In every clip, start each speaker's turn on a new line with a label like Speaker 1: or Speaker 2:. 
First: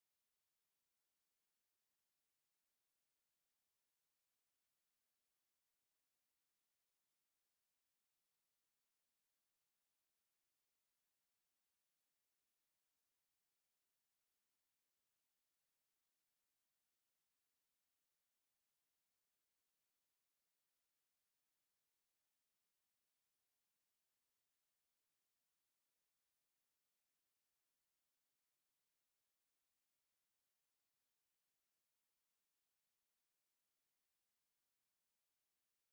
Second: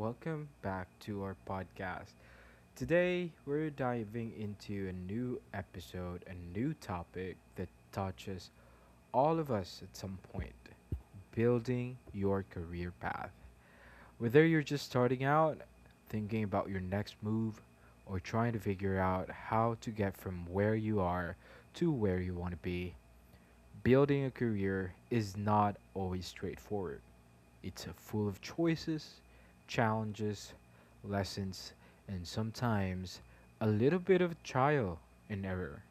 Speaker 1: welcome back to our podcast. Today, we're diving into a new episode, a new topic that touches all of us at some point building your career path. Whether you're just starting out, thinking about your next move, or trying to figure out how to get from where you are to where you want to be, building a career is not always straightforward. It's full of choices, challenges, lessons, and sometimes a little bit of trial and error.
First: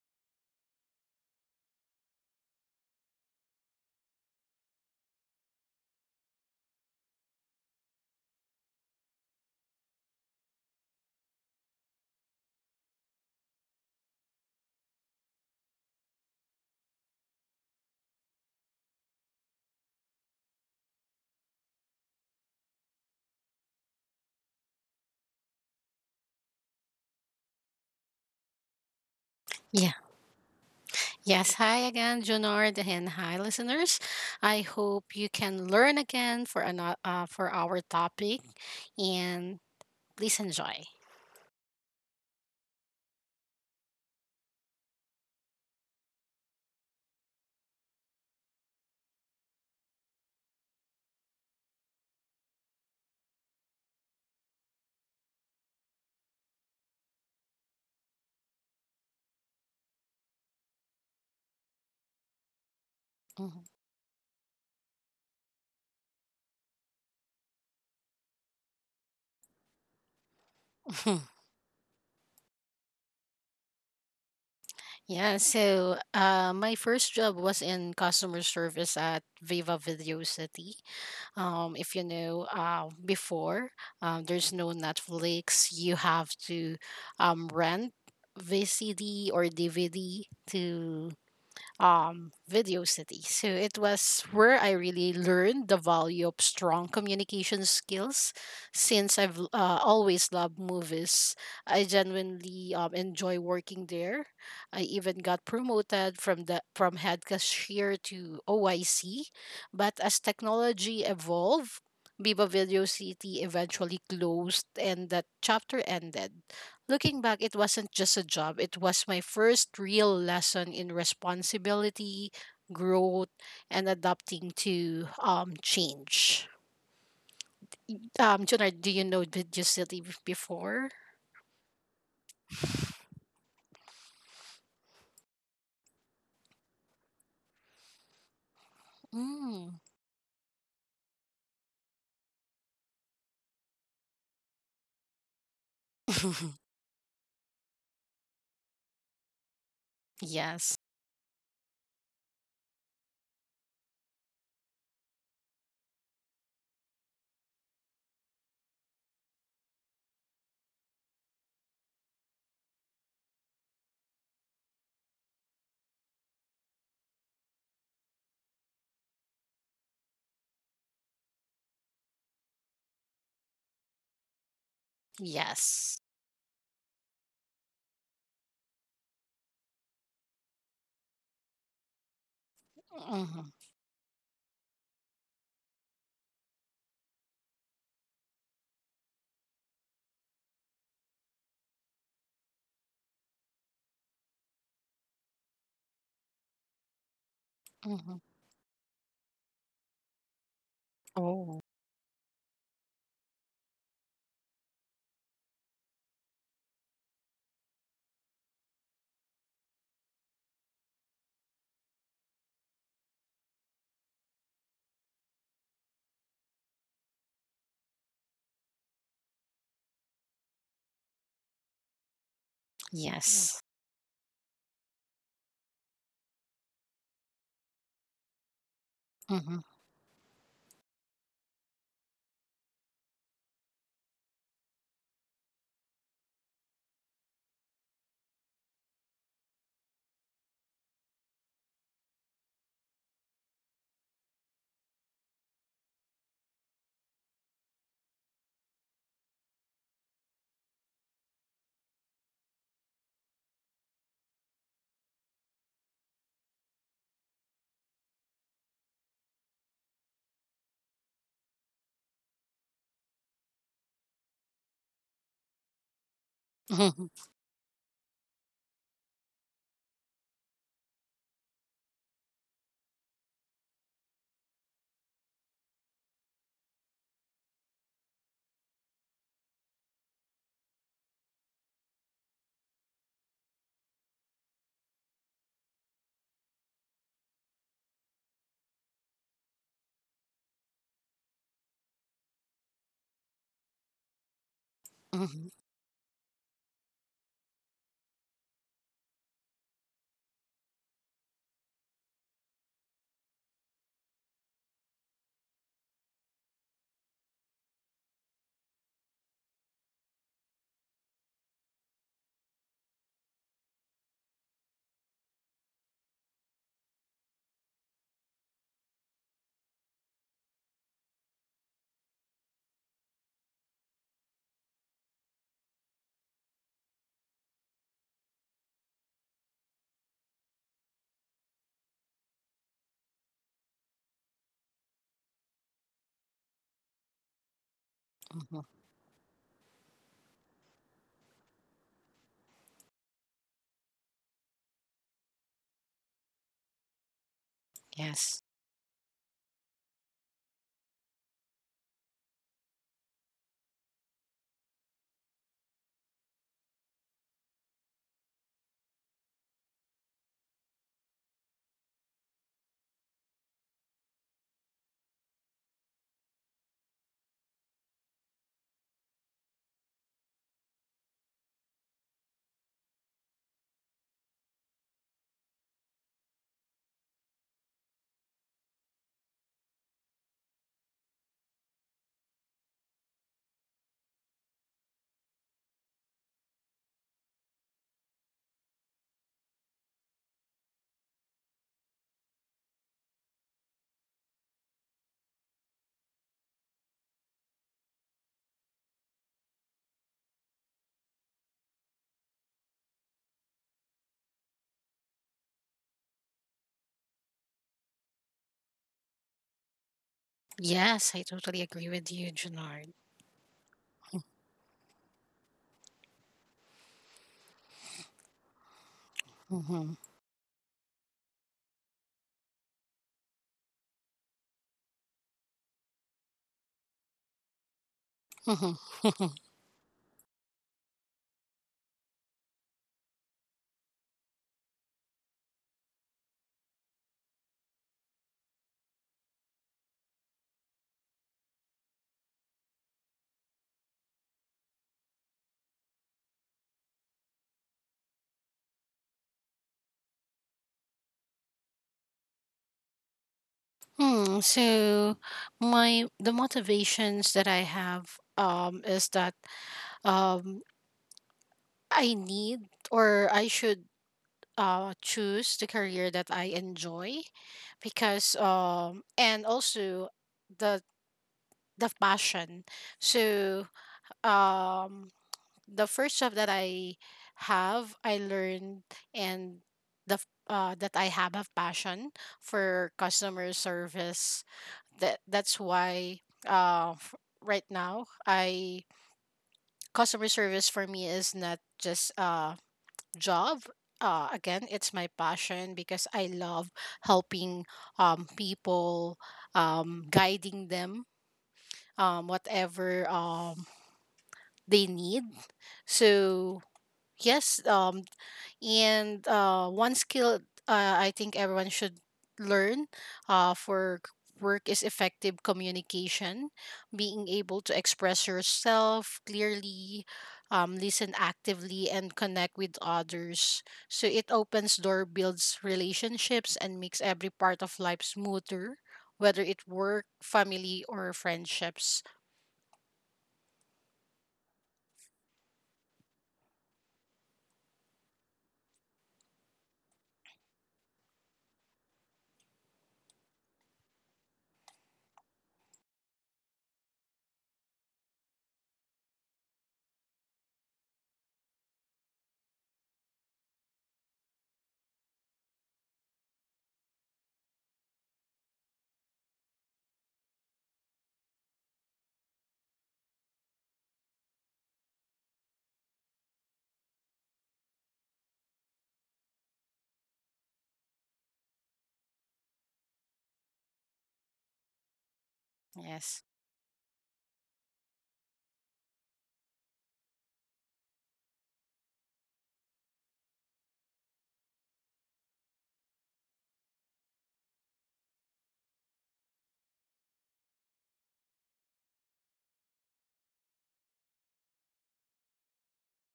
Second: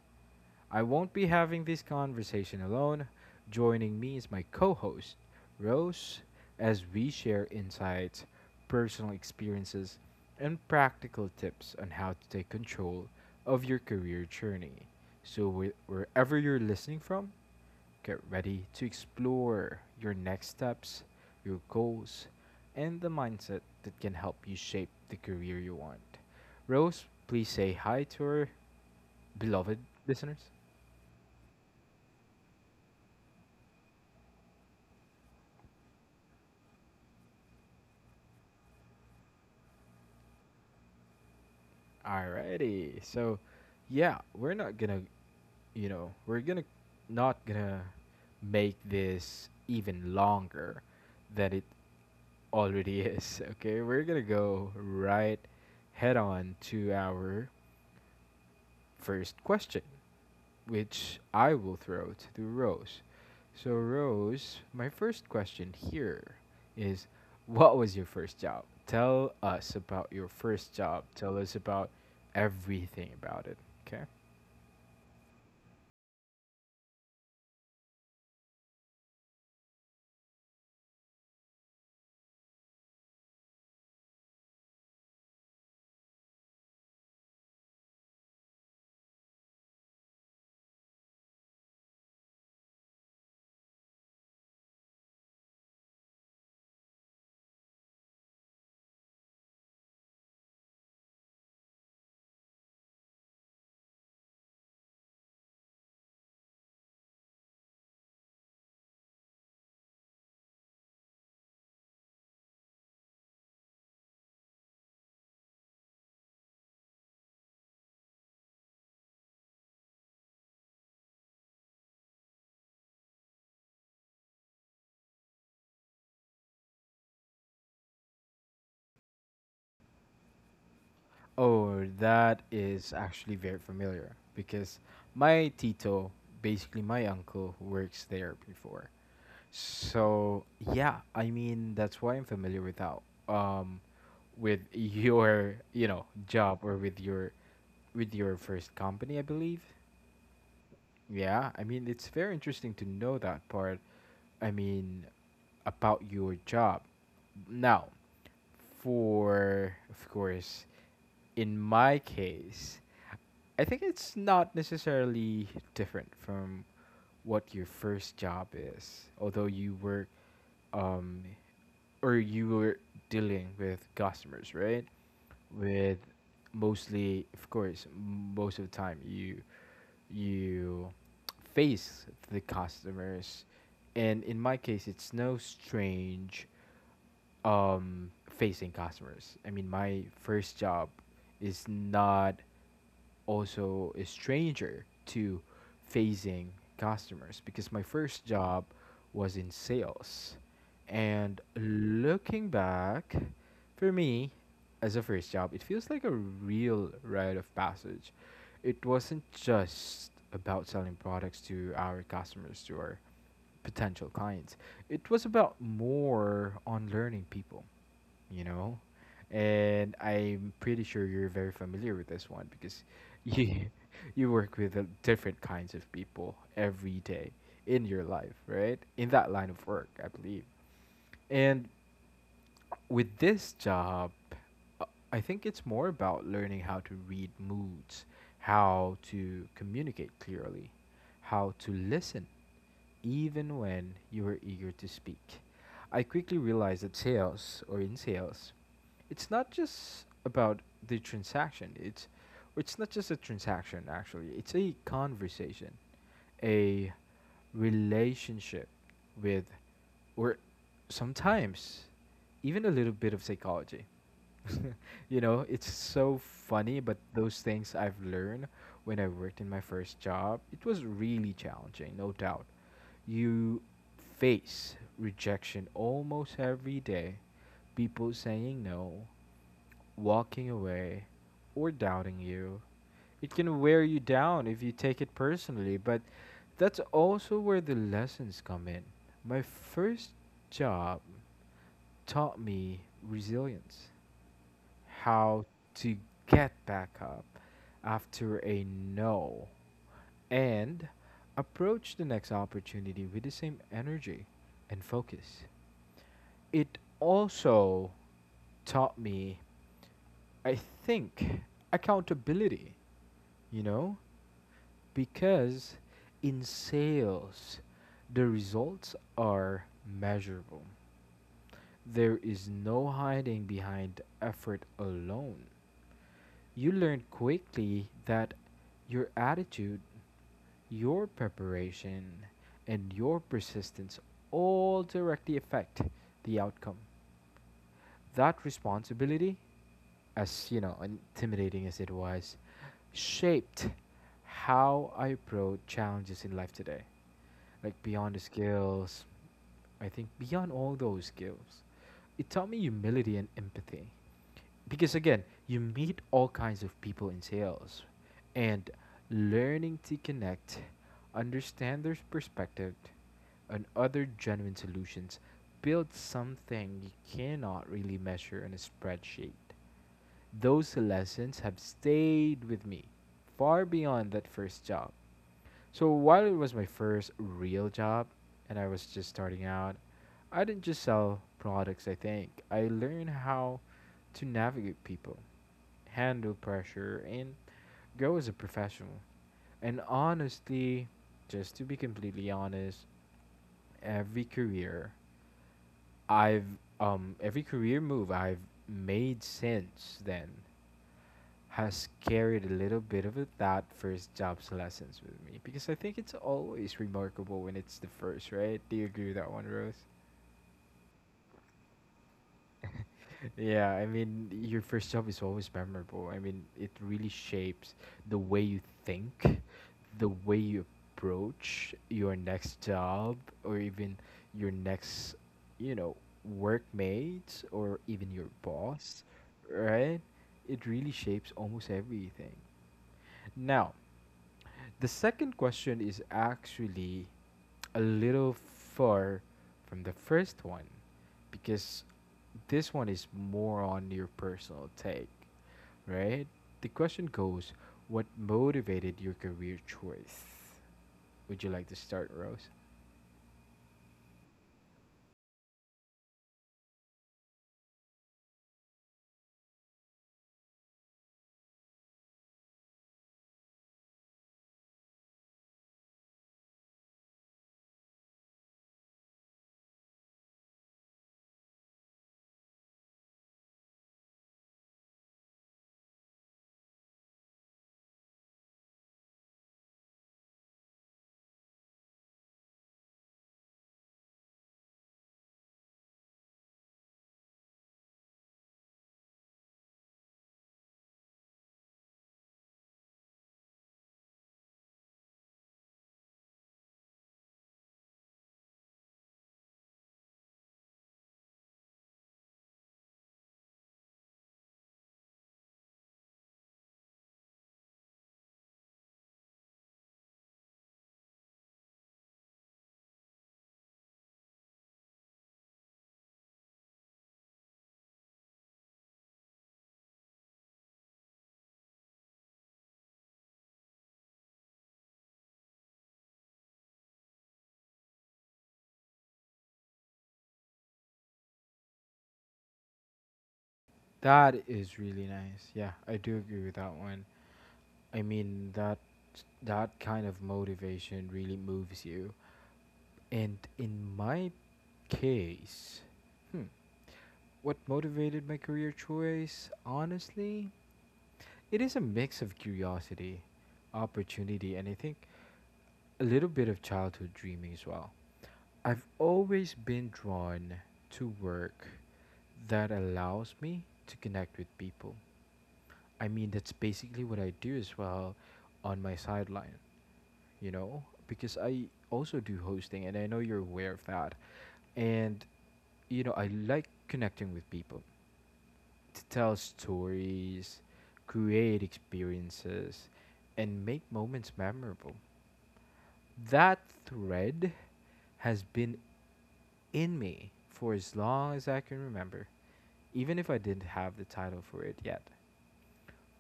Speaker 1: I won't be having this conversation alone. Joining me is my co host, Rose, as we share insights, personal experiences, and practical tips on how to take control of your career journey. So, wherever you're listening from, get ready to explore your next steps, your goals, and the mindset that can help you shape the career you want. Rose, please say hi to our beloved
Speaker 2: Yeah.
Speaker 1: listeners.
Speaker 2: Yes. Hi again, Junard, and hi, listeners. I hope you can learn again for another for our topic, and please enjoy.
Speaker 1: Alrighty. So, yeah, we're gonna not gonna make this even longer than it already is. Okay, we're gonna go right head on to our first question, which I will throw to Rose.
Speaker 2: Mhm.
Speaker 1: So, Rose, my first question here is what was your first job? Tell us about your first job. Tell us about everything about it, okay?
Speaker 2: Yeah. So, my first job was in customer service at Viva Video City. If you know, before there's no Netflix. You have to rent VCD or DVD to Video City. So it was where I really learned the value of strong communication skills. Since I've always loved movies, I genuinely enjoy working there. I even got promoted from the from head cashier to OIC. But as technology evolved, Biba Video City eventually closed and that chapter ended. Looking back, it wasn't just a job, it was my first real lesson in responsibility, growth, and adapting to change. Junard, do you know Video City before?
Speaker 1: Oh, that is actually very familiar because my Tito, basically my uncle, works there before.
Speaker 2: Mm.
Speaker 1: So, yeah, I mean, that's why I'm familiar with that. Um, with your job or with your first company, I believe.
Speaker 2: Yes,
Speaker 1: Yeah, I mean, it's very interesting to know that part. I mean, about your job now. For of course, in my case, I think it's not necessarily different from what your first job is, although you were, um, or you were dealing with customers, right? With
Speaker 2: yes.
Speaker 1: mostly, of course, most of the time you you face the customers,
Speaker 2: Hmm,
Speaker 1: and in my case, it's no strange facing customers. I mean, my first job is not also a stranger to facing customers because my
Speaker 2: hmm.
Speaker 1: first job was in sales. And
Speaker 2: Oh,
Speaker 1: looking back, for me, as a first job, it feels like a real rite of passage. It wasn't just about selling products to our customers, to our potential clients. It was about more on learning people, you know? And I'm pretty sure you're very familiar with this one because you
Speaker 2: yes.
Speaker 1: you work with different kinds of people every day in your life, right? In that line of
Speaker 2: Hmm,
Speaker 1: work, I believe. And with this job, uh, I think it's more about learning how to read moods, how to communicate clearly, how to listen even when you were eager to speak. I quickly realized that sales, or in sales, it's not just about the transaction. It's not just a transaction, actually. It's a conversation, a relationship with or sometimes even a little bit of psychology. You know, it's so funny,
Speaker 2: hmm,
Speaker 1: but
Speaker 2: hmm.
Speaker 1: those things I've learned when I worked in my first job, it was really challenging, no doubt. You face rejection almost every day, people saying no, walking away, or doubting you. It can wear you down if you take it personally, but that's also where the lessons come in. My first job taught me resilience, how to get back up after a no, and approach the next opportunity with the same energy and focus. It also taught me, I think, accountability, you know? Because in sales, the results are measurable. There is no hiding behind effort alone. You learn quickly that your attitude, your preparation, and your persistence all directly affect the outcome. That responsibility, as you know, intimidating as it was, shaped how I approach challenges in life today. Like beyond the
Speaker 2: Yes.
Speaker 1: skills, I think beyond all those skills, it taught me humility and empathy because again, you meet all kinds of people in sales and learning to connect, understand their perspective, and other genuine solutions builds something you cannot really measure in a spreadsheet. Those lessons have stayed with me far beyond that first job. So while it was my first real job and I was just starting out, I didn't just sell products, I think. I learned how to navigate people, handle pressure, and grow as a professional. And honestly, just to be completely honest, every career I've every career move I've made since then has carried a little bit of that first job's lessons with me because I think it's always remarkable when it's the first, right? Do you agree with that one, Rose?
Speaker 2: Yes, I totally agree with you, Junard.
Speaker 1: Yeah, I mean, your first job is always memorable. I mean, it really shapes the way you think,
Speaker 2: Hmm,
Speaker 1: the way you approach your next job, or even your next, you know, workmate, or even your
Speaker 2: hmm.
Speaker 1: boss, right? It really shapes almost everything. Now, the second question is actually a little far from the first one because this one is more on your personal take, right? The question goes, what motivated your career choice? Would you like to start, Rose?
Speaker 2: Hmm, so my the motivations that I have is that um I need or I should choose the career that I enjoy, because and also the the passion. So um the first job that I have, I learned, and that I have a passion for customer service. That that's why uh f- right now I customer service for me is not just a job. Again, it's my passion because I love helping people, guiding them whatever they need. So yes. And one skill I think everyone should learn uh, for c- work is effective communication, being able to express yourself clearly, listen actively, and connect with others. So it opens door, builds relationships, and makes every part of life smoother, whether it work, family, or friendships.
Speaker 1: That is really nice. Yeah, I do agree with that one. I mean, that that kind of motivation really moves you. And in my case. Hmm. What motivated my career choice? Honestly, it is a mix of curiosity, opportunity, and I think a little bit of childhood dreaming as well. I've always been drawn to work that allows me to connect with people. I mean, that's basically what I do as well on my sideline, you know, because I also do hosting and I know you're aware of that. And, you know, I
Speaker 2: Yes.
Speaker 1: like connecting with people. To tell stories, create experiences, and make moments memorable. That thread has been in me for as long as I can remember, even if I didn't have the title for it yet.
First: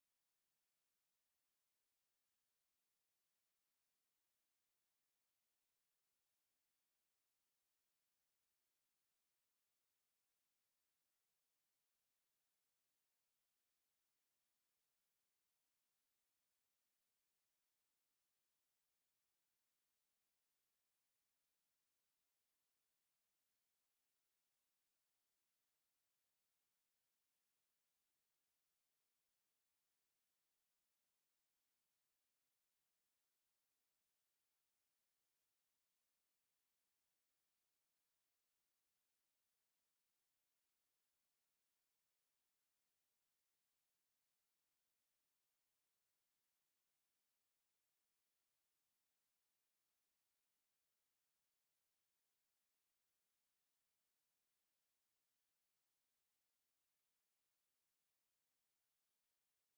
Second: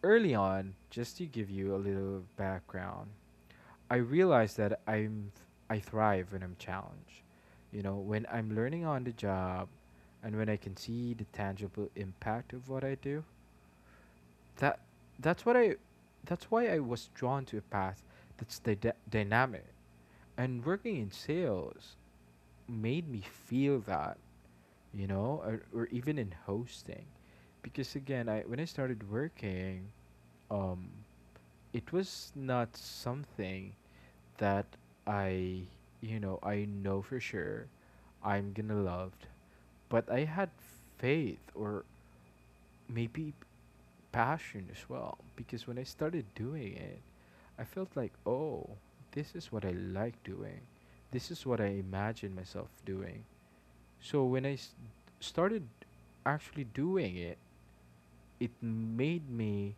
Speaker 1: Early on, just to give you a little background, I realized that I thrive when I'm challenged. You know, when I'm learning on the job and when I can see the tangible impact of what I do, That that's what I that's why I was drawn to a path that's dynamic. And working in sales made me feel that, you know, or even in hosting. Because again, I when I started working, um, it was not something that I, you know, I know for sure I'm gonna love, but I had faith or maybe passion as well because when I started doing it, I felt like, oh, this is what I like doing. This is what I imagine myself doing. So when started actually doing it, it made me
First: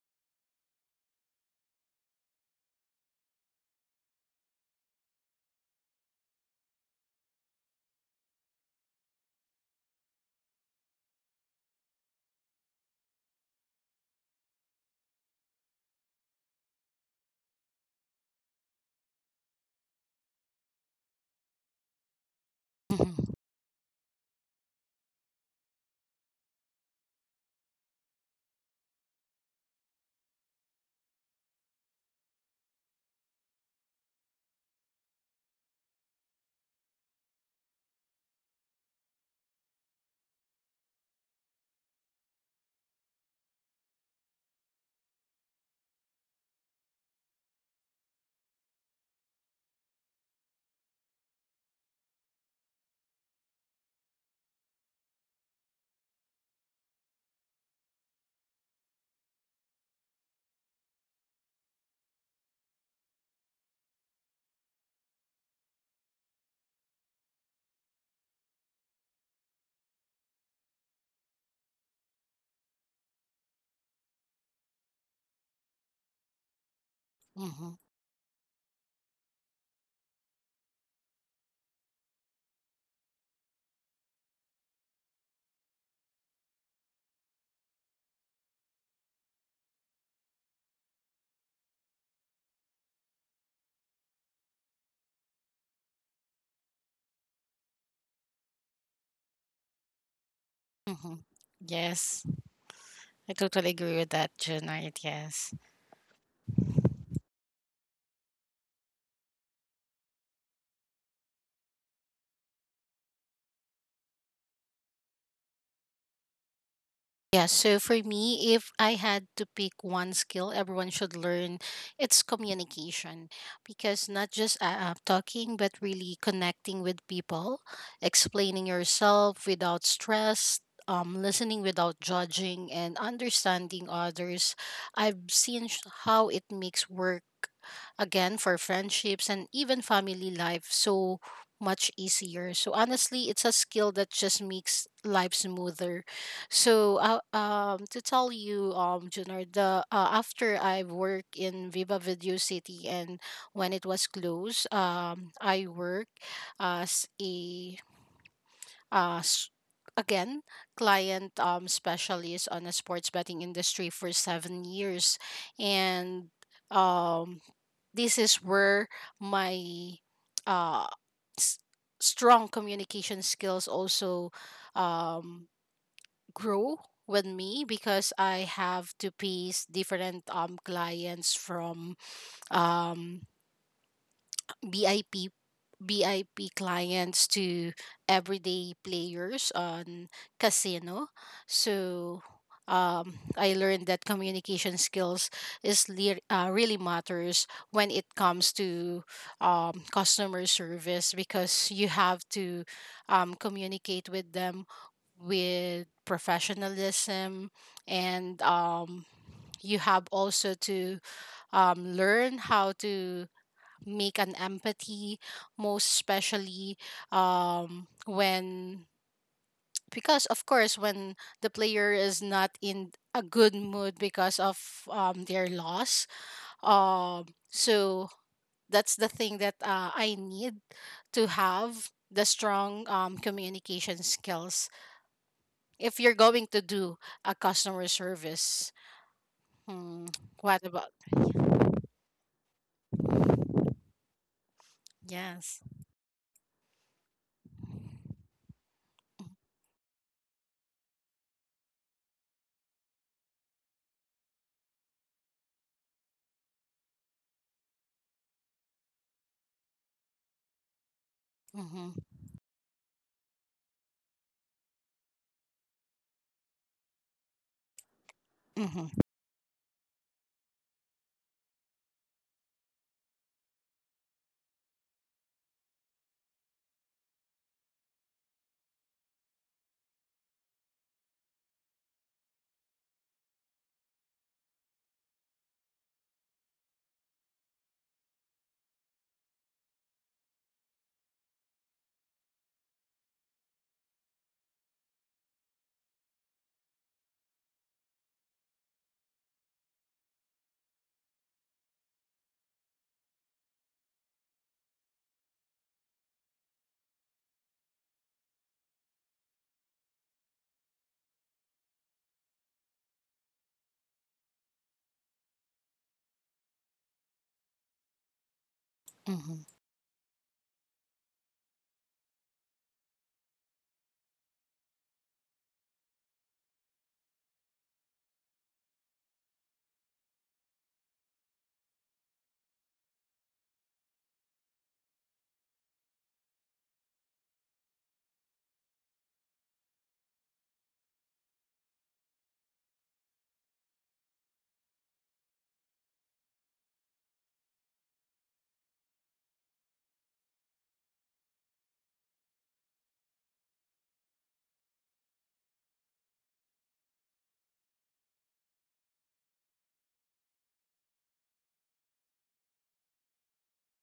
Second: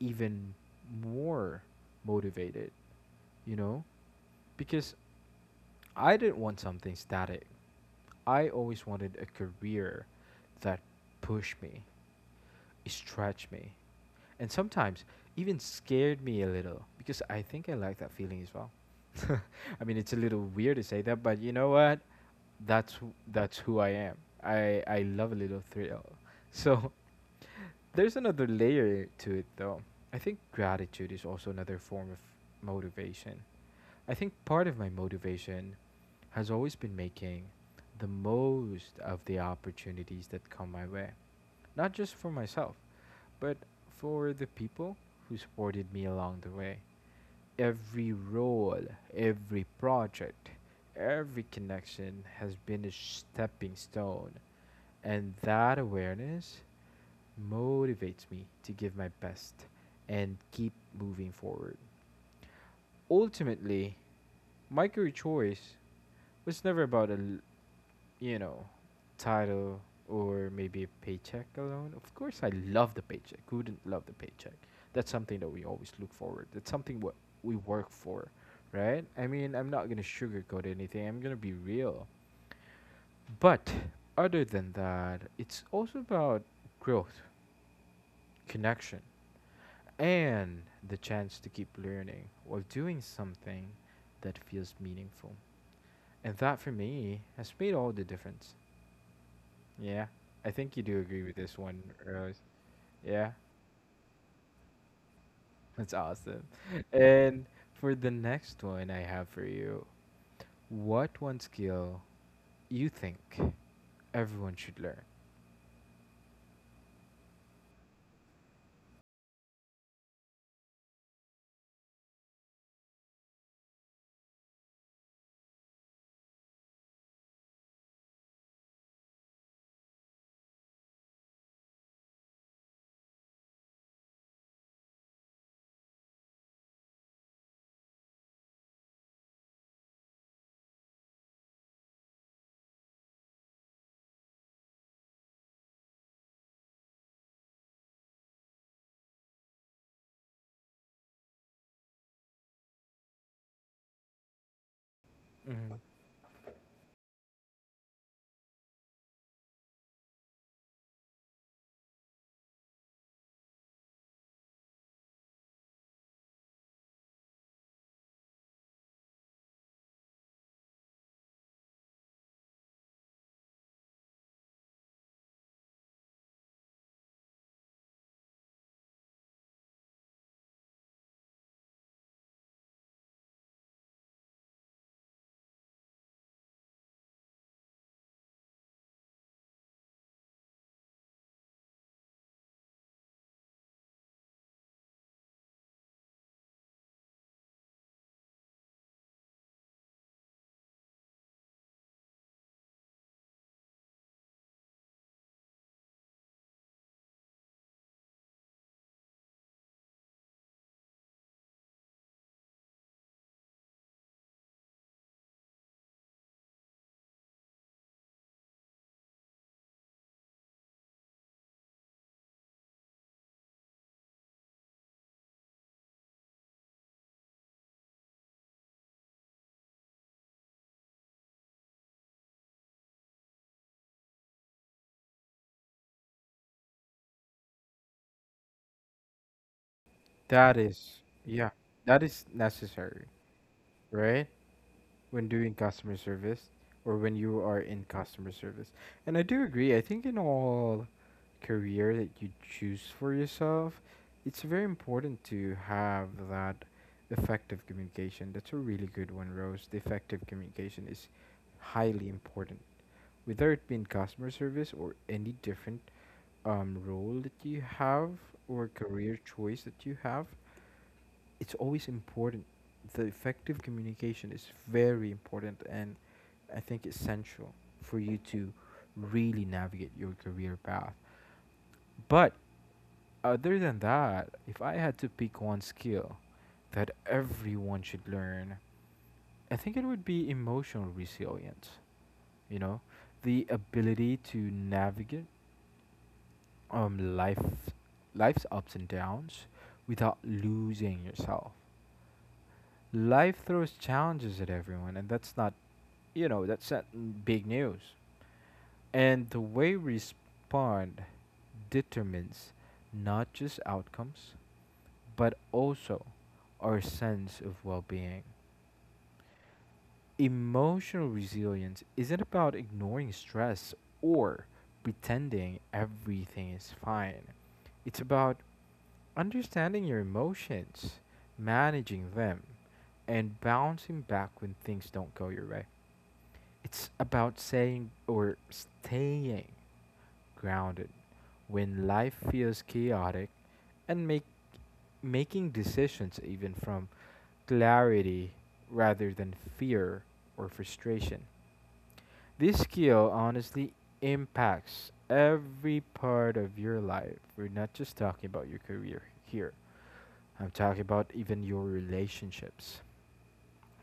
Speaker 1: even more motivated, you know? Because I didn't want something static. I always wanted a career that pushed me stretched me, and sometimes even scared me a little because I think I like that feeling as well. I mean, it's a little weird to say that, but you know what?
Speaker 2: Mm-hmm.
Speaker 1: That's who I am. I love a little thrill. So there's another layer to it, though. I think gratitude is also another form of motivation. I think part of my motivation has always been making the most of the opportunities that come my way, not just for myself, but for the people who supported me along the way. Every role, every project, every connection has been a stepping stone, and that awareness motivates me to give my best and keep moving forward. Ultimately, my career choice was never about a. you know, title or maybe a paycheck alone. Of course, I love the paycheck. Who wouldn't love the paycheck? That's something that we always look forward. That's something what we
Speaker 2: Mm-hmm.
Speaker 1: work for, right? I mean, I'm not gonna sugarcoat anything. I'm gonna be real. But other than that, it's also about growth, connection, and the chance to keep learning while doing something that feels meaningful. And that for me has made all the difference. Yeah, I think you do
Speaker 2: Mm-hmm.
Speaker 1: agree with this one,
Speaker 2: Yes.
Speaker 1: Rose. Yeah,
Speaker 2: I totally agree with that, Junard. Yes.
Speaker 1: that's awesome. And for the next one I have for you, what one skill you think everyone should learn?
Speaker 2: Yeah, so for me, if I had to pick one skill everyone should learn, it's communication. Because not just talking, but really connecting with people, explaining yourself without stress, listening without judging, and understanding others. I've how it makes work, again, for friendships, and even family life so much easier. So honestly, it's a skill that just makes life smoother. So, to tell you, Junior, the after I work in Viva Video City and when it was closed, I
Speaker 1: Hmm.
Speaker 2: work as a uh, s- again, client specialist on a sports betting industry for 7 years. And um, this is where my uh s- strong communication skills also um grow with me, because I have to piece different clients, from um BIP, BIP clients to everyday players on casino. So I learned that communication skills really matters when it comes to customer service, because you have to communicate with them with professionalism, and you have also to learn how to make an empathy, most especially when, because of course, when the player is not in a good mood because of their loss. um so that's the thing that I need to have the strong communication skills if you're going to do a customer service. Hmm.
Speaker 1: That
Speaker 2: What about.
Speaker 1: is, yeah, that is necessary, right? When doing
Speaker 2: Yes.
Speaker 1: customer service or when you are in customer service. And I do agree, I think in all career that you choose for yourself, it's very important to have that effective communication. That's a really good one, Rose. The effective communication is
Speaker 2: Mm-hmm.
Speaker 1: highly important. Whether it be in customer service or any different role that you have or
Speaker 2: Mm-hmm.
Speaker 1: career choice that you have, it's always important. The effective communication is very important and I think essential for you to really navigate your career path. But other than that, if I had to pick one skill that everyone should learn, I think it would be emotional resilience. You know, the ability to navigate um life life's ups and downs without losing yourself. Life throws challenges at everyone, and that's not you know that's not big news. And the way we respond determines not just outcomes, but also our sense of well being.
Speaker 2: Mm-hmm.
Speaker 1: Emotional resilience isn't about ignoring stress or pretending everything is fine. It's about understanding your emotions, managing them, and bouncing back when things don't go your way. It's about saying or staying grounded when life feels chaotic and make making decisions even from clarity rather than fear or frustration. This skill honestly impacts every part of your life. We're not just talking about your career here. I'm talking about even your relationships,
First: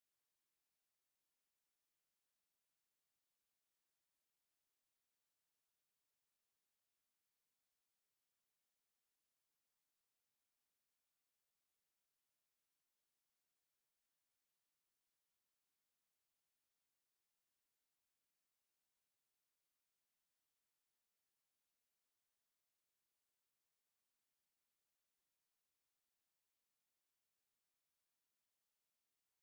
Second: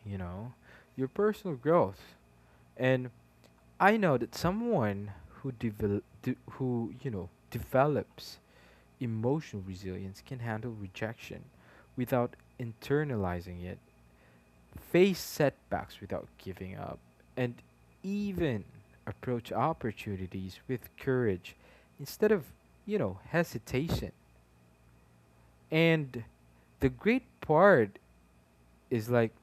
Speaker 1: you know, your personal growth. And I know that someone who, you know, develops emotional resilience can handle rejection without internalizing it, face setbacks without giving up, and even approach opportunities with courage instead of, you know, hesitation. And the great part is like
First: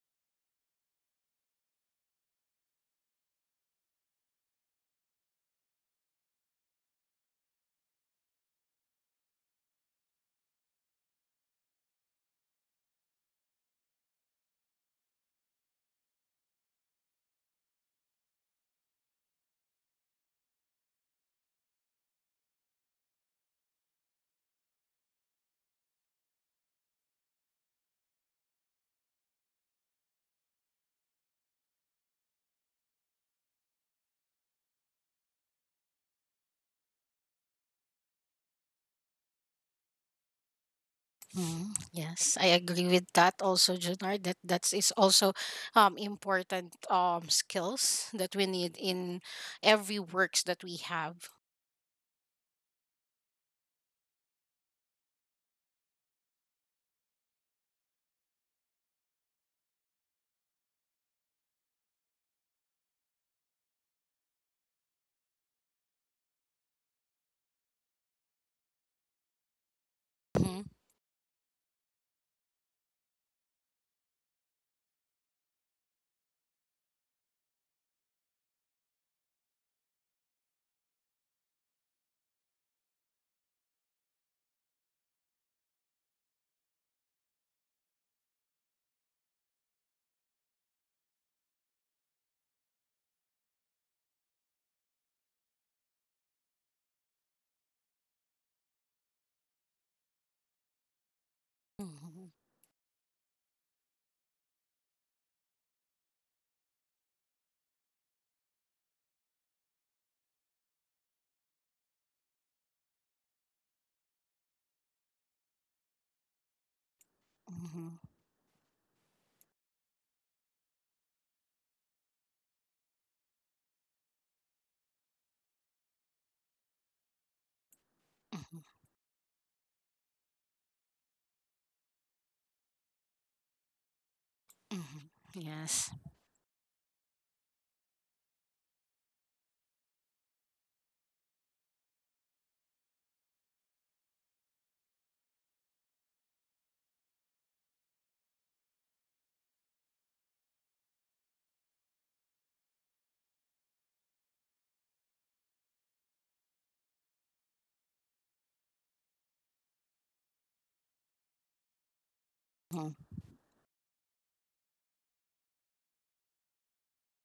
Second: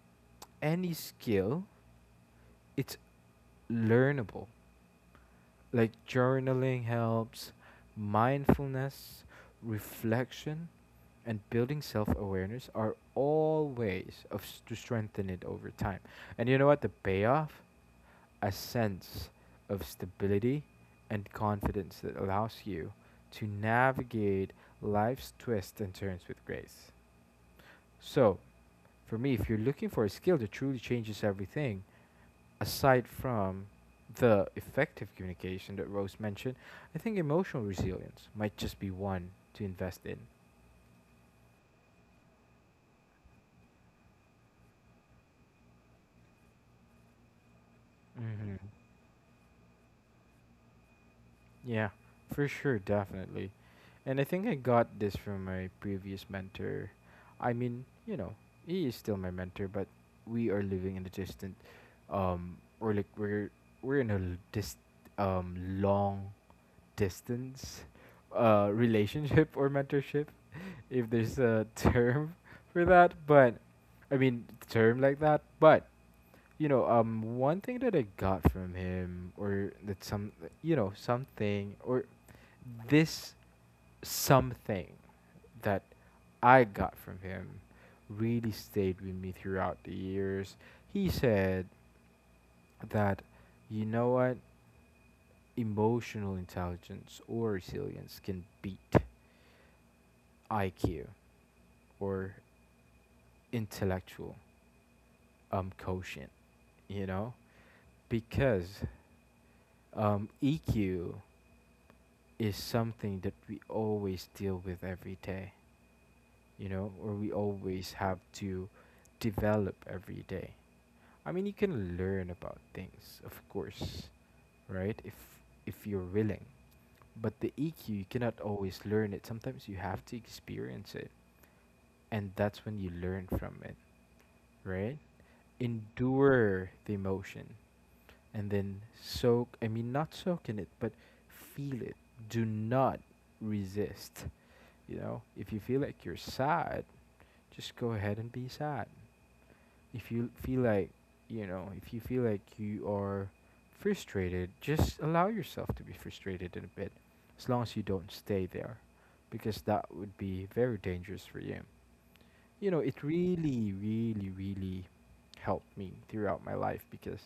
Speaker 1: any skill, it's learnable. Like journaling helps, mindfulness, reflection, and building self awareness are all ways to strengthen it over time. And you know what? The payoff? A sense of stability and confidence that allows you to navigate life's twists and turns with grace. So, for me, if you're looking for a skill that truly changes everything, aside from the effective communication that Rose mentioned, I think emotional resilience might just be one to invest in.
Speaker 2: Mm, yes, I agree with that also, Junar. That is also important skills that we
Speaker 1: Mm-hmm.
Speaker 2: need in every works that we have.
Speaker 1: Yeah, for sure, definitely. And I think I got this from my previous mentor. I mean, you know, he is still my mentor, but we are living in a distant, or like we're in a long distance, relationship or mentorship,
Speaker 2: Hmm,
Speaker 1: if there's a term for that. But I mean, term like that. But you know, one thing that I got from him, or that some, you know, something, or this something that I got from him really stayed with me throughout the years. He said that, you know what, emotional intelligence or resilience can beat IQ
Speaker 2: hmm,
Speaker 1: or intellectual quotient, you know? Because EQ is something that we always deal with every day, you know, or we
Speaker 2: hmm,
Speaker 1: always have to develop every day. I mean, you can learn about things, of course, right? If you're willing. But the EQ, you cannot
Speaker 2: hmm,
Speaker 1: always learn it. Sometimes you have to experience it, and that's when you learn from it, right?
Speaker 2: hmm. Yes.
Speaker 1: Endure the emotion and then soak, I mean, not soak in it, but feel it. Do not resist. You know, if you feel like you're sad, just go ahead and be sad. If you feel like, you know, if you feel like you are frustrated, just allow yourself to be frustrated in a bit, as long as you don't stay there, because that would be very dangerous for you. You know, it really, really, really helped me throughout my life because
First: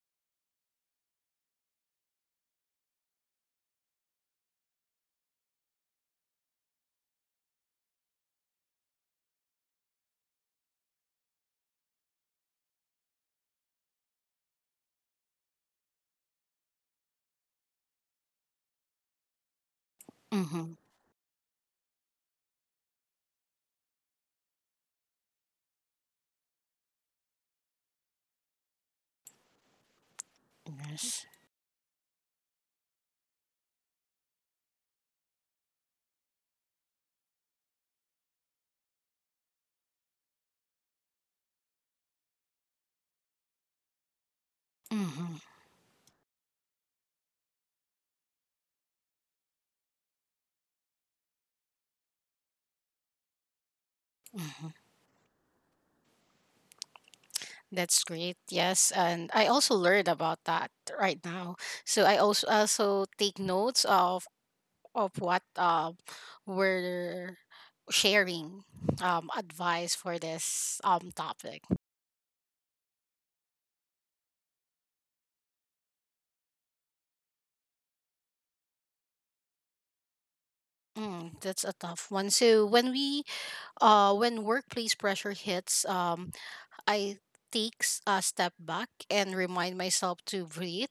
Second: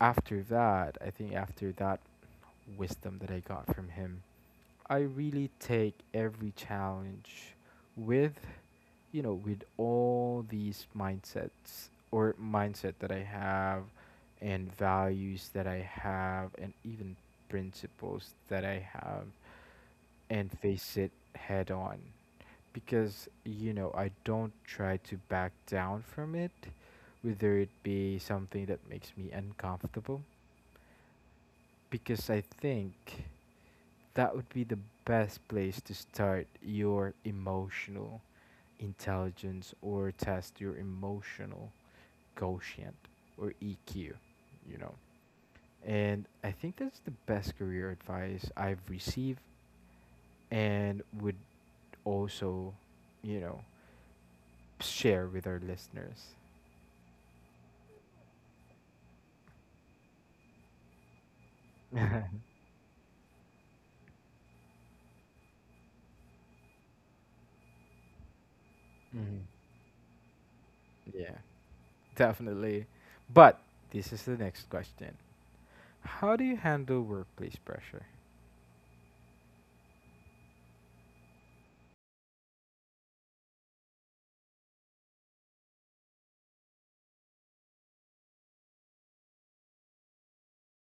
Speaker 1: after that, I think after that wisdom that I got from him, I really take every challenge with, you know, with all these mindsets or mindset that I have and values that I have and even principles that I have and
Speaker 2: Mm-hmm.
Speaker 1: face it head on because, you know, I don't try to back down from it, whether it be something that makes me uncomfortable
Speaker 2: Yes.
Speaker 1: because I think that would be the best place to start your emotional intelligence or test your emotional quotient or EQ, you know.
Speaker 2: Hmm,
Speaker 1: And I think that's the best career advice I've received and would also, you know,
Speaker 2: hmm.
Speaker 1: share with our listeners.
Speaker 2: That's great. Yes, and I also learned about that right now. So I
Speaker 1: hmm
Speaker 2: also take notes of what we're sharing advice for this
Speaker 1: Yeah,
Speaker 2: topic.
Speaker 1: definitely. But this is the next question. How do you handle workplace pressure?
Speaker 2: Mm, that's a tough one. So when we when workplace pressure hits, I take a step back and remind myself to breathe.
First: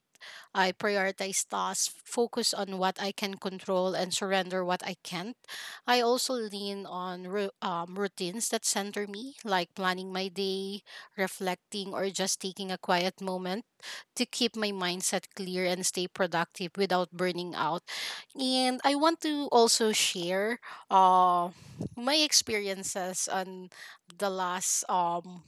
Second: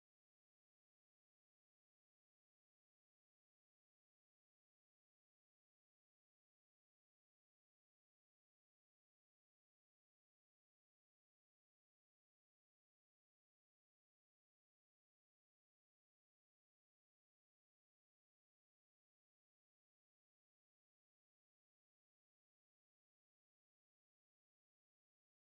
Speaker 2: I prioritize tasks, focus on what I can control, and surrender what I can't. I also lean on routines that center me, like planning my day, reflecting, or just taking a quiet moment to keep my mindset clear and stay productive without burning out. And I want to also share uh, my experiences on the last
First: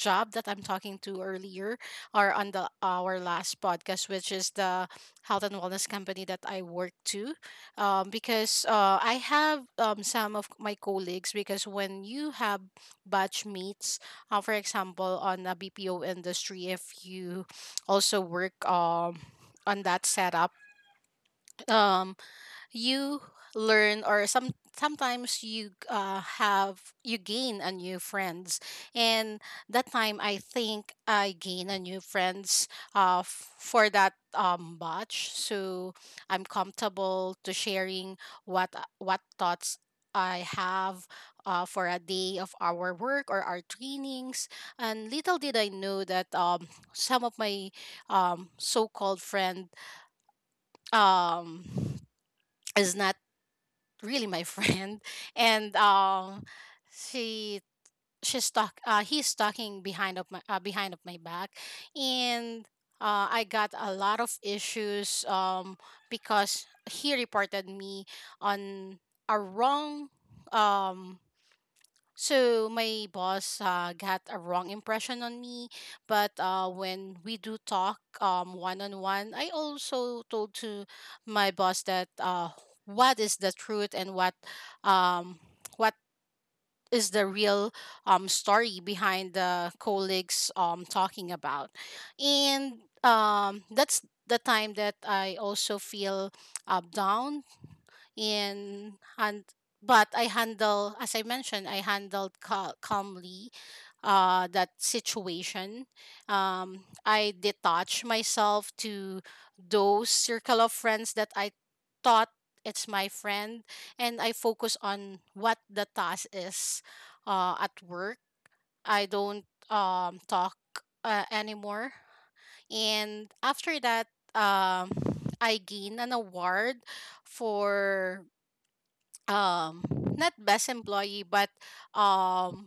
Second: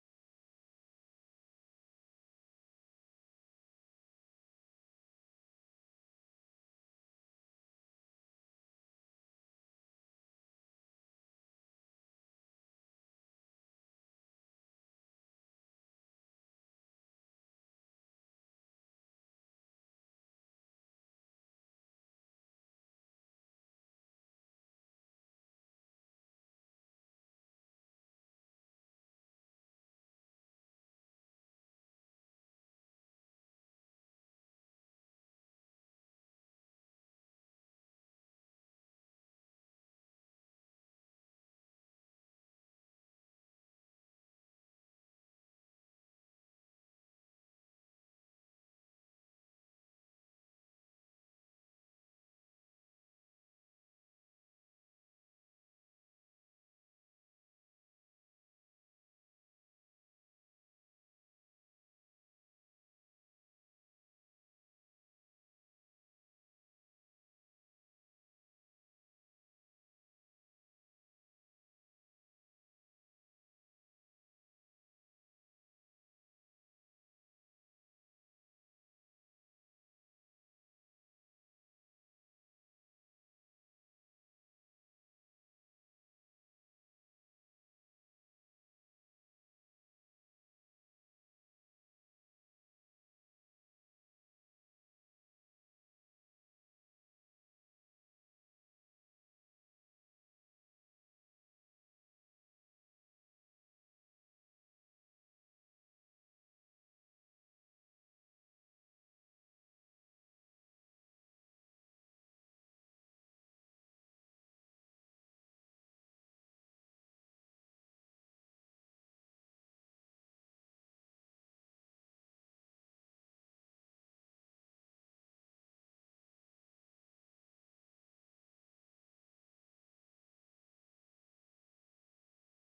Speaker 2: job that I'm talking to earlier, or on the our last podcast, which is the health and wellness company that I work to. Because I have some of my colleagues, because when you have batch meets, for example, on a BPO industry, if you also work on that setup, um you learn, or some sometimes you have, you gain a new friends. And that time, I think I gain a new friends for that batch. So I'm comfortable to sharing what thoughts I have for a day of our work or our trainings. And little did I know that some of my so-called friend um, is not really my friend. And she, she's talk he's talking behind of my back. And I got a lot of issues because he reported me on a wrong. um so my boss got a wrong impression on me. But when we do talk one on one, I also told to my boss that what is the truth, and um what is the real story behind the colleagues talking about. And that's the time that I also feel down in. And but I handle, as I mentioned, I handled calmly that situation. I detach myself to those circle of friends that I thought it's my friend, and I focus on what the task is at work. I don't talk anymore. And after that, um, I gained an award for um, not best employee, but um,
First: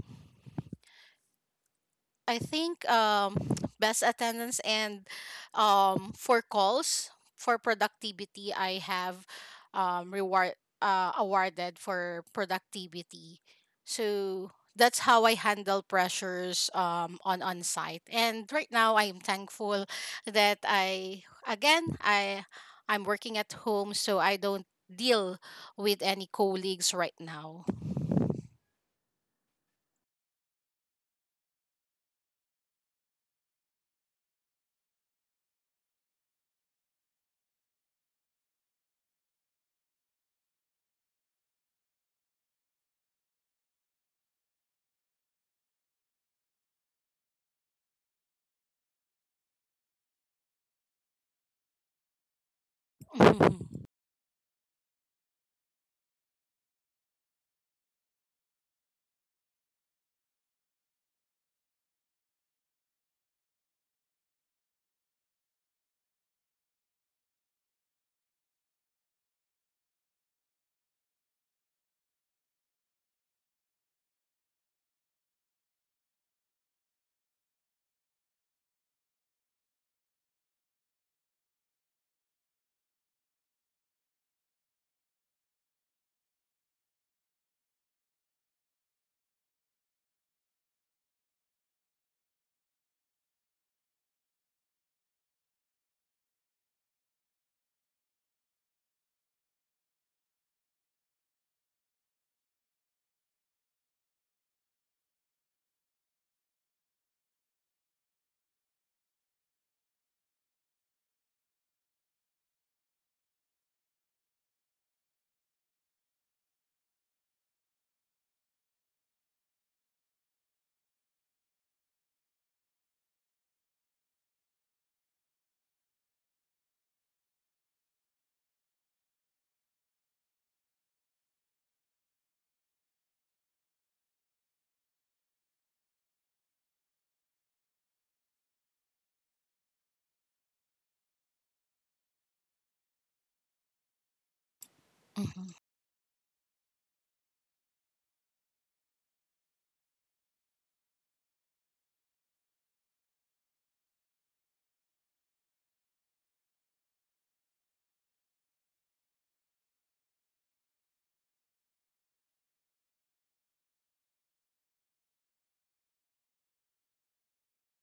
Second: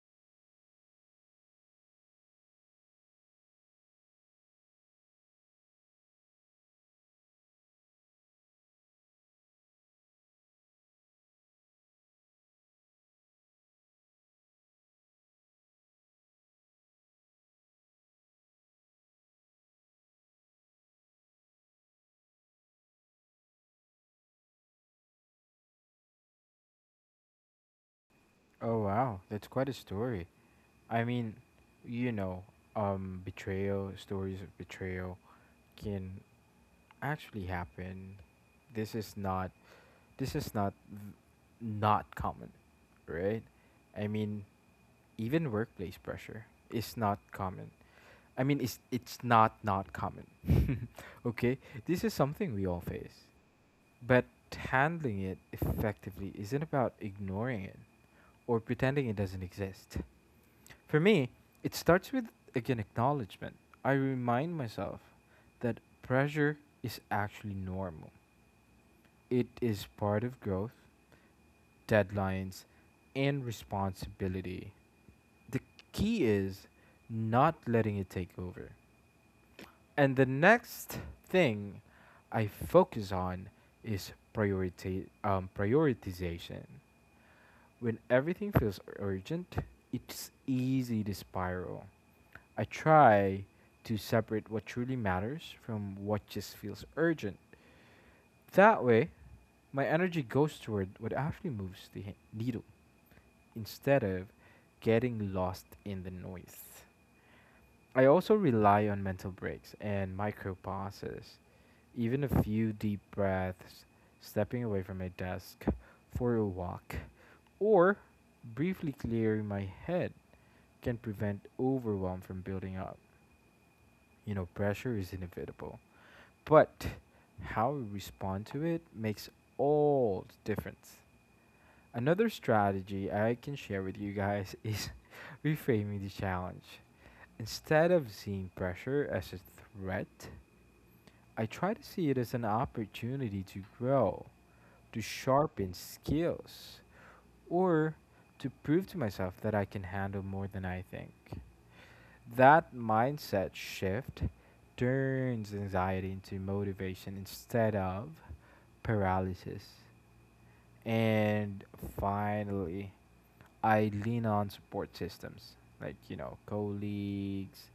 Speaker 2: I think best attendance, and for calls, for productivity, I have reward, awarded for productivity. So that's how I handle pressures on site. And right now, I'm thankful that I again I I'm working at home, so I don't deal with any colleagues right now.
Speaker 1: Oh wow, that's quite a story. I mean, you know, betrayal, stories of betrayal can actually happen. This is not this is not not common, right? I mean, even workplace pressure is not common. I mean, it's not not common. Okay? This is something we all face.
Speaker 2: Mhm,
Speaker 1: But handling it effectively isn't about ignoring it or pretending it doesn't exist. For me, it starts with again acknowledgement. I remind myself that pressure is actually normal. It is part of growth, deadlines, and responsibility. The key is not letting it take over. And the next thing I focus on is priority prioritization. When everything feels urgent, it's easy to spiral. I try to separate what truly matters from what just feels urgent. That way, my energy goes toward what actually moves the needle instead of getting lost in the noise. I also rely on mental breaks and micro pauses, even a few deep breaths, stepping away from my desk for a walk, or briefly clearing my head can prevent overwhelm from building up. You know, pressure is inevitable, but how we respond to it makes all the difference. Another strategy I can share with you guys is reframing the challenge. Instead of seeing pressure as a threat, I try to see it as an opportunity to grow, to
Speaker 2: mhm,
Speaker 1: sharpen skills, or to prove to myself that I can handle more than I think. That mindset shift turns anxiety into motivation instead of paralysis. And finally, I lean on support systems like, you know, colleagues,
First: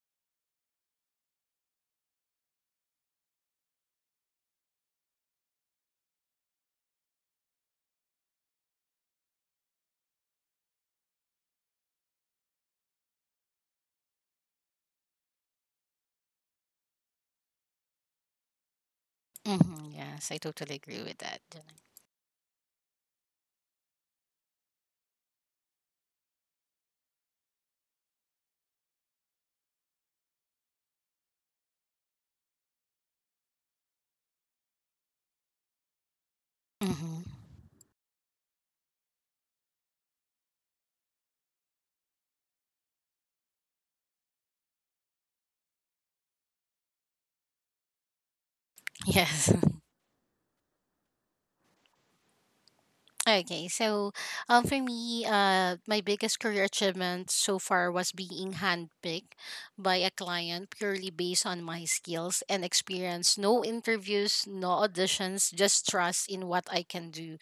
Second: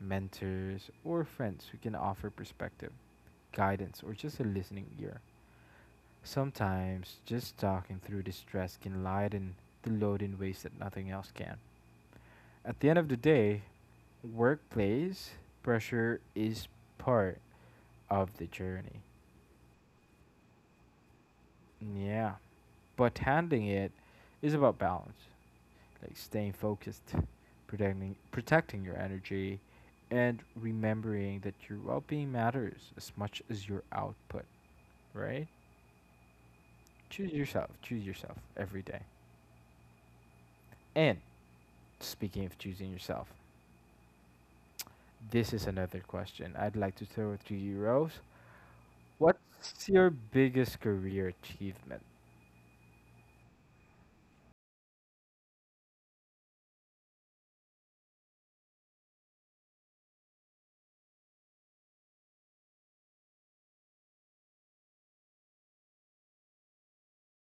Speaker 1: mentors, or friends who can offer perspective, guidance, or just a listening ear. Sometimes just talking through the stress can lighten the load in ways that nothing else can. At the end of the day, workplace pressure is part of the journey.
Speaker 2: mhm. Yes, I totally agree with that, Jenna.
Speaker 1: Yeah. But handling it is about balance. Like staying focused, protecting your energy and remembering that your well-being matters as much as your output, right?
Speaker 2: Mm-hmm.
Speaker 1: Choose yourself. Choose yourself every day. And speaking of choosing yourself, this is another question I'd like to throw to you, Rose.
Speaker 2: Yes.
Speaker 1: What's your biggest career achievement?
Speaker 2: Okay, so for me, my biggest career achievement so far was being handpicked by a client purely based on my skills and experience. No interviews, no auditions, just trust in what I can do.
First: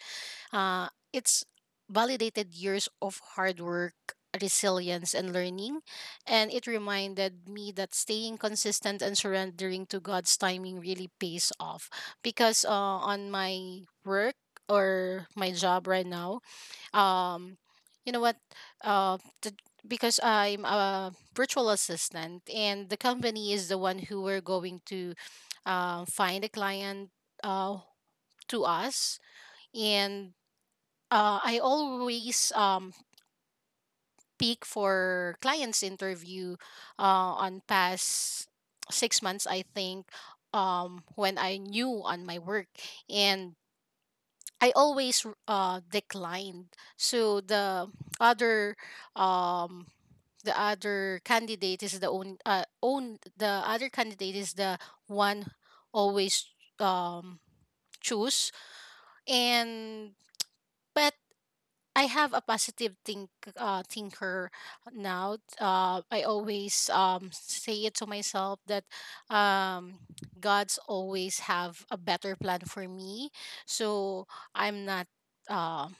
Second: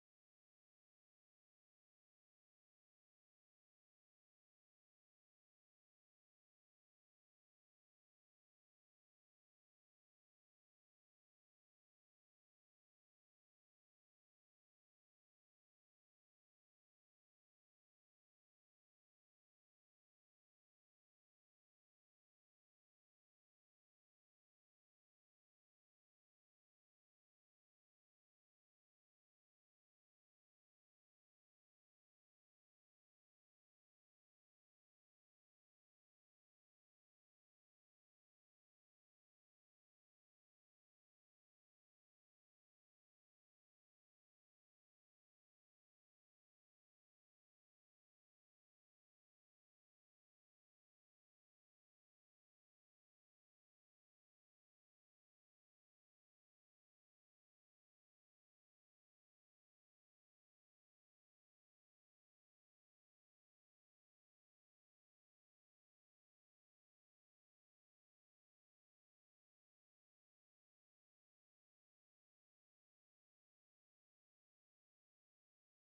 Speaker 2: It's validated years of hard work, resilience, and learning. And it reminded me that staying consistent and surrendering to God's timing really pays off. Because on my work or my job right now, um, you know what? Uh, the, because I'm a virtual assistant, and the company is the one who we're going to find a client to us. And I always peak for clients interview on past 6 months, I think, when I knew on my work. And I always declined, so other um the other candidate is the own own the other candidate, is the one always um choose. And but I have a positive thinker now. I always say it to myself that um, God's always have a better plan for me. So I'm not. Um,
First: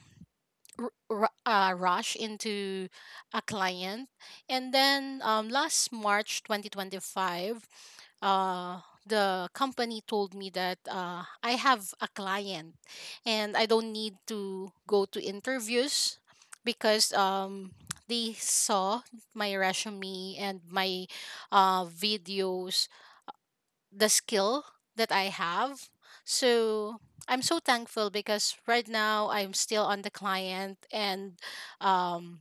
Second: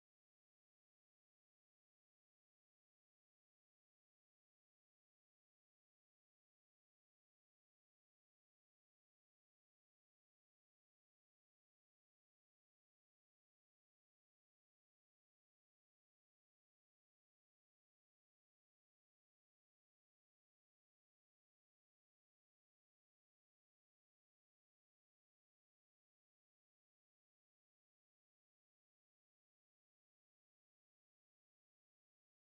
Speaker 2: Rush into a client. And then last March 2025, uh, the company told me that I have a client, and I don't need to go to interviews because they saw my resume and my videos, the skill that I have. So I'm so thankful, because right now I'm still on the client, and um,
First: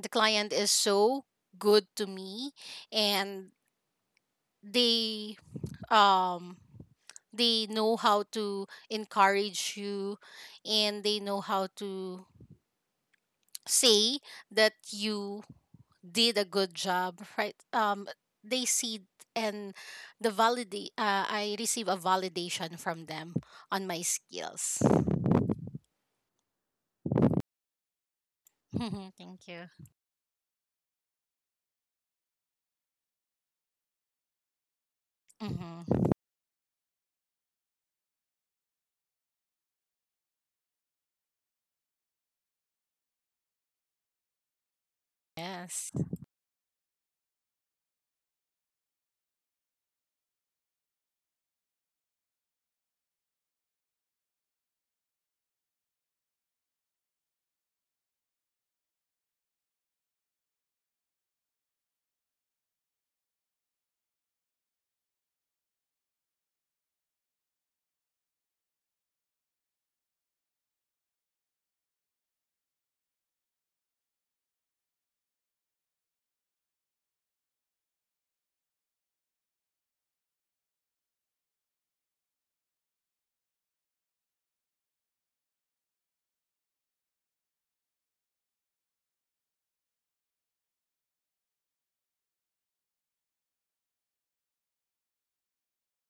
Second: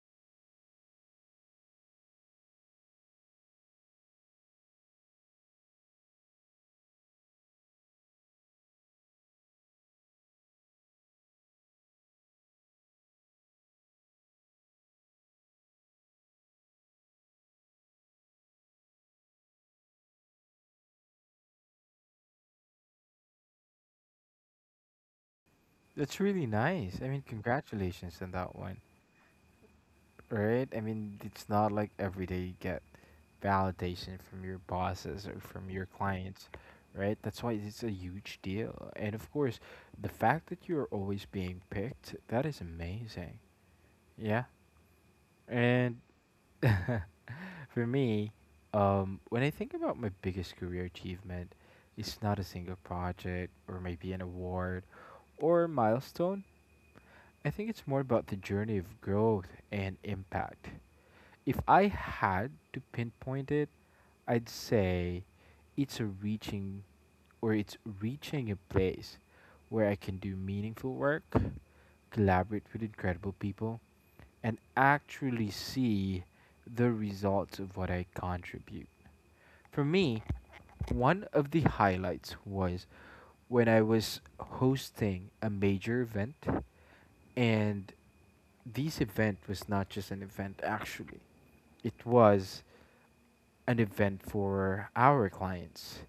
Speaker 2: the client is so good to me. And they um they know how to encourage you, and they know how to say that you did a good job, right? They see and the validate. I receive a validation from them on my skills.
Speaker 1: That's really nice. I mean, congratulations on that one.
Speaker 2: Mhm. Thank you.
Speaker 1: Right? I mean, it's not like every day you get validation from your bosses or from your
Speaker 2: Hmm.
Speaker 1: clients, right? That's why it's a huge deal. And of course, the fact that you're always being picked, that is amazing. Yeah.
Speaker 2: Yes.
Speaker 1: And for me, when I think about my biggest career achievement, it's not a single project or maybe an award or milestone. I think it's more about the journey of growth and impact. If I had to pinpoint it, I'd say it's a reaching it's reaching a place where I can do meaningful work, collaborate with incredible people, and actually see the results of what I contribute. For me, one of the highlights was when I was hosting a major event, and this event was not just an event, actually, it was an event for our clients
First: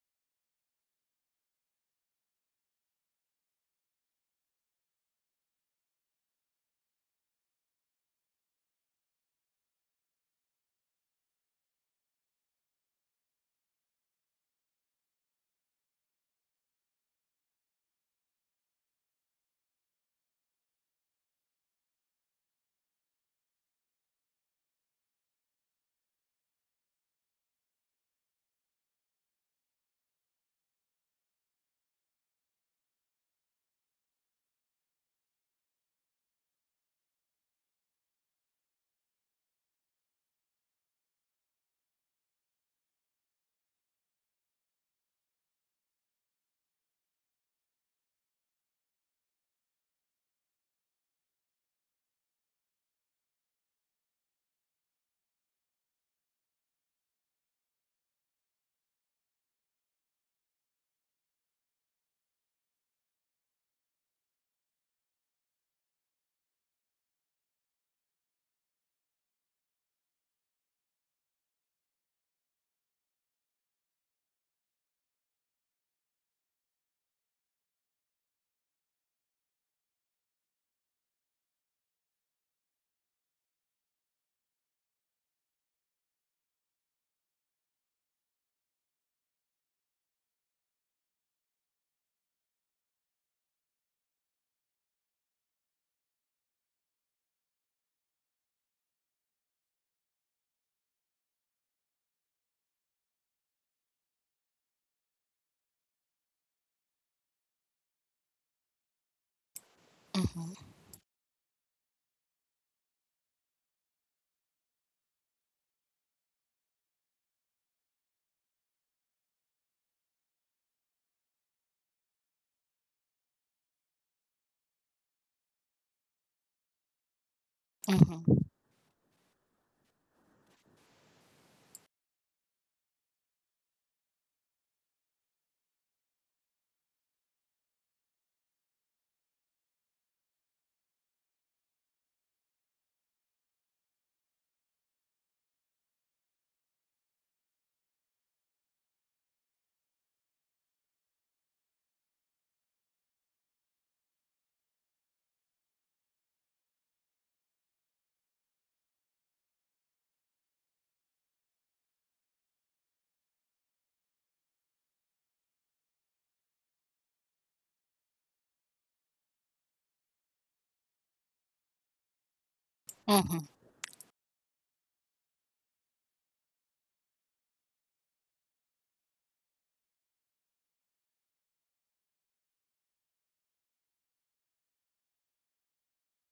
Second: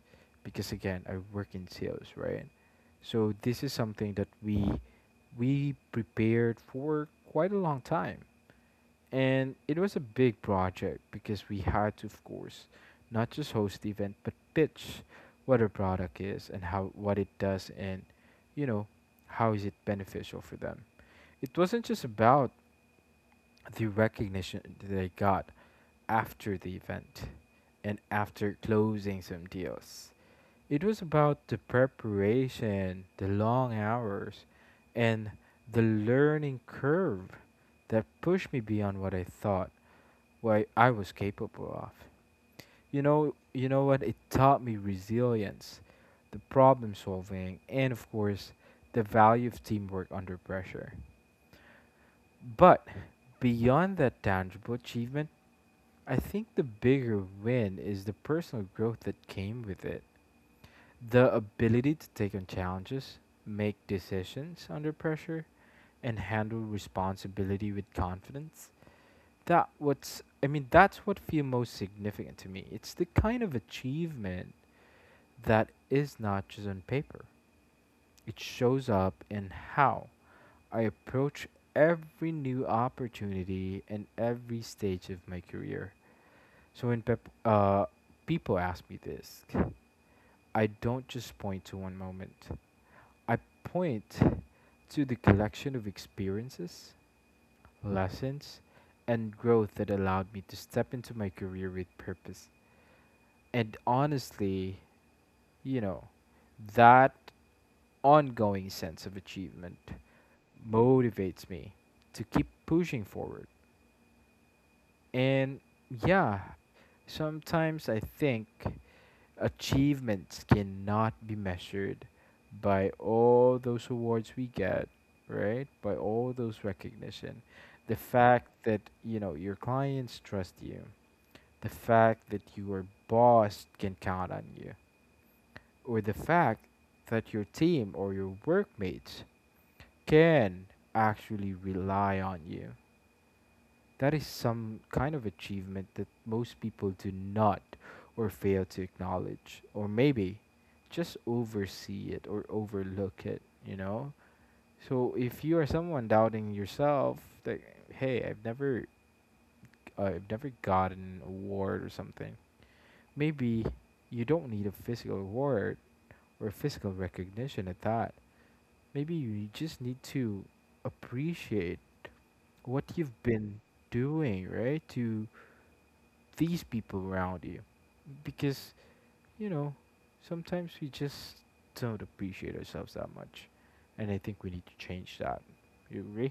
Speaker 1: because again I work in sales, right? So this is something that we prepared for quite a long time. And it was a big project because we had to of course not just host the event but pitch what a product is and how what it does, and you know how is it beneficial for them. It wasn't just about the recognition they got, after the event and after closing some deals. It was about the preparation, the long hours, and the learning curve that pushed me beyond what I thought what I was capable of. You know what it taught me: resilience, the problem solving, and of course, the value of teamwork under pressure. But beyond that tangible achievement, I think the bigger win is the personal growth that came with it. The ability to take on challenges, make decisions under pressure, and handle responsibility with confidence. That's what feel most significant to me. It's the kind of achievement that is not just on paper. It shows up in how I approach every new opportunity and every stage of my career. So when people ask me this, I don't just point to one moment. I point to the collection of experiences, lessons, and growth that allowed me to step into my career with purpose. And honestly, you know, that ongoing sense of achievement
Speaker 2: Hmm,
Speaker 1: motivates me to keep pushing forward. And yeah, sometimes I think achievements cannot be measured by all those awards we get, right? By all those recognition. The
Speaker 2: hmm,
Speaker 1: fact that, you know, your clients trust you, the fact that your boss can count on you, or the fact that your team or your workmates can actually rely on you. That is some kind of achievement that most people do not or fail to acknowledge, or maybe just oversee it or overlook it, you know? So if you are someone doubting yourself, that hey, I've never gotten an award or something. Maybe you don't need a physical award or physical recognition at that. Maybe you just need to appreciate what you've
Speaker 2: hmm.
Speaker 1: been doing, right? To these people around you. Because, you know, sometimes we just don't appreciate ourselves that much. And I think we need to change that. You agree?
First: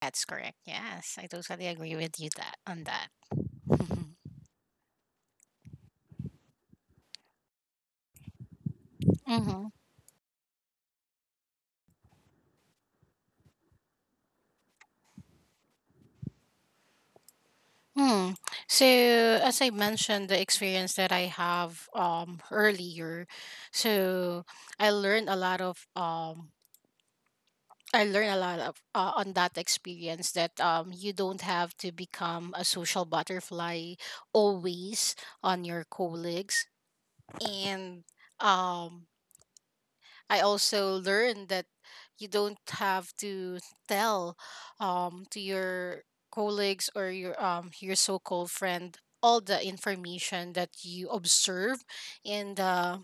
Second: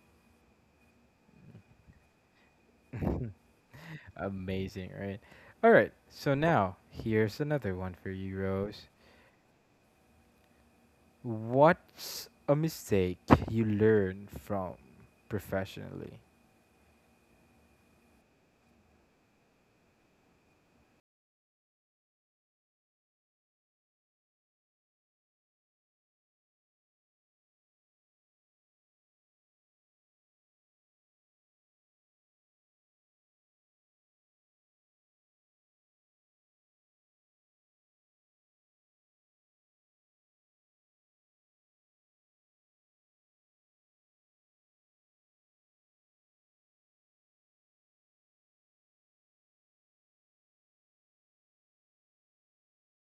Speaker 2: That's correct. Yes, I totally agree with you that on that. Hmm,
Speaker 1: Amazing, right? All right. So now, here's another one for you, Rose.
Speaker 2: hmm.
Speaker 1: What's a mistake you learned from professionally?
Speaker 2: Mm. So as I mentioned, the experience that I have earlier, so I learned a lot of, on that experience that you don't have to become a social butterfly always on your colleagues. And um, I also learned that you don't have to tell to your colleagues or your so-called friend all the information that you observe in the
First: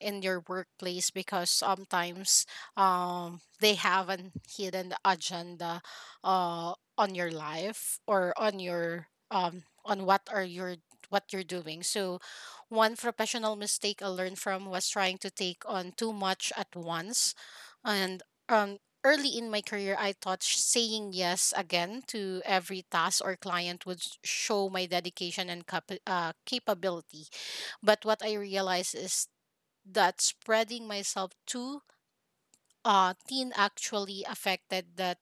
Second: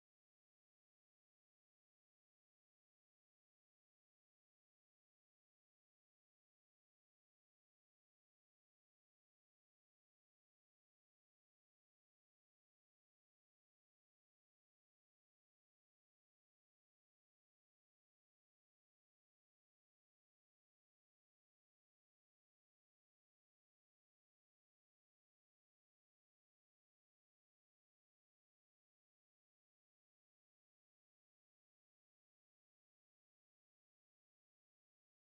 Speaker 2: in your workplace, because sometimes they have an hidden agenda on your life, or on what are your what you're doing. So one professional mistake I learned from was trying to take on too much at once and um early in my career I thought saying yes again to every task or client would show my dedication and capability. But what I realized is that spreading myself too thin actually affected the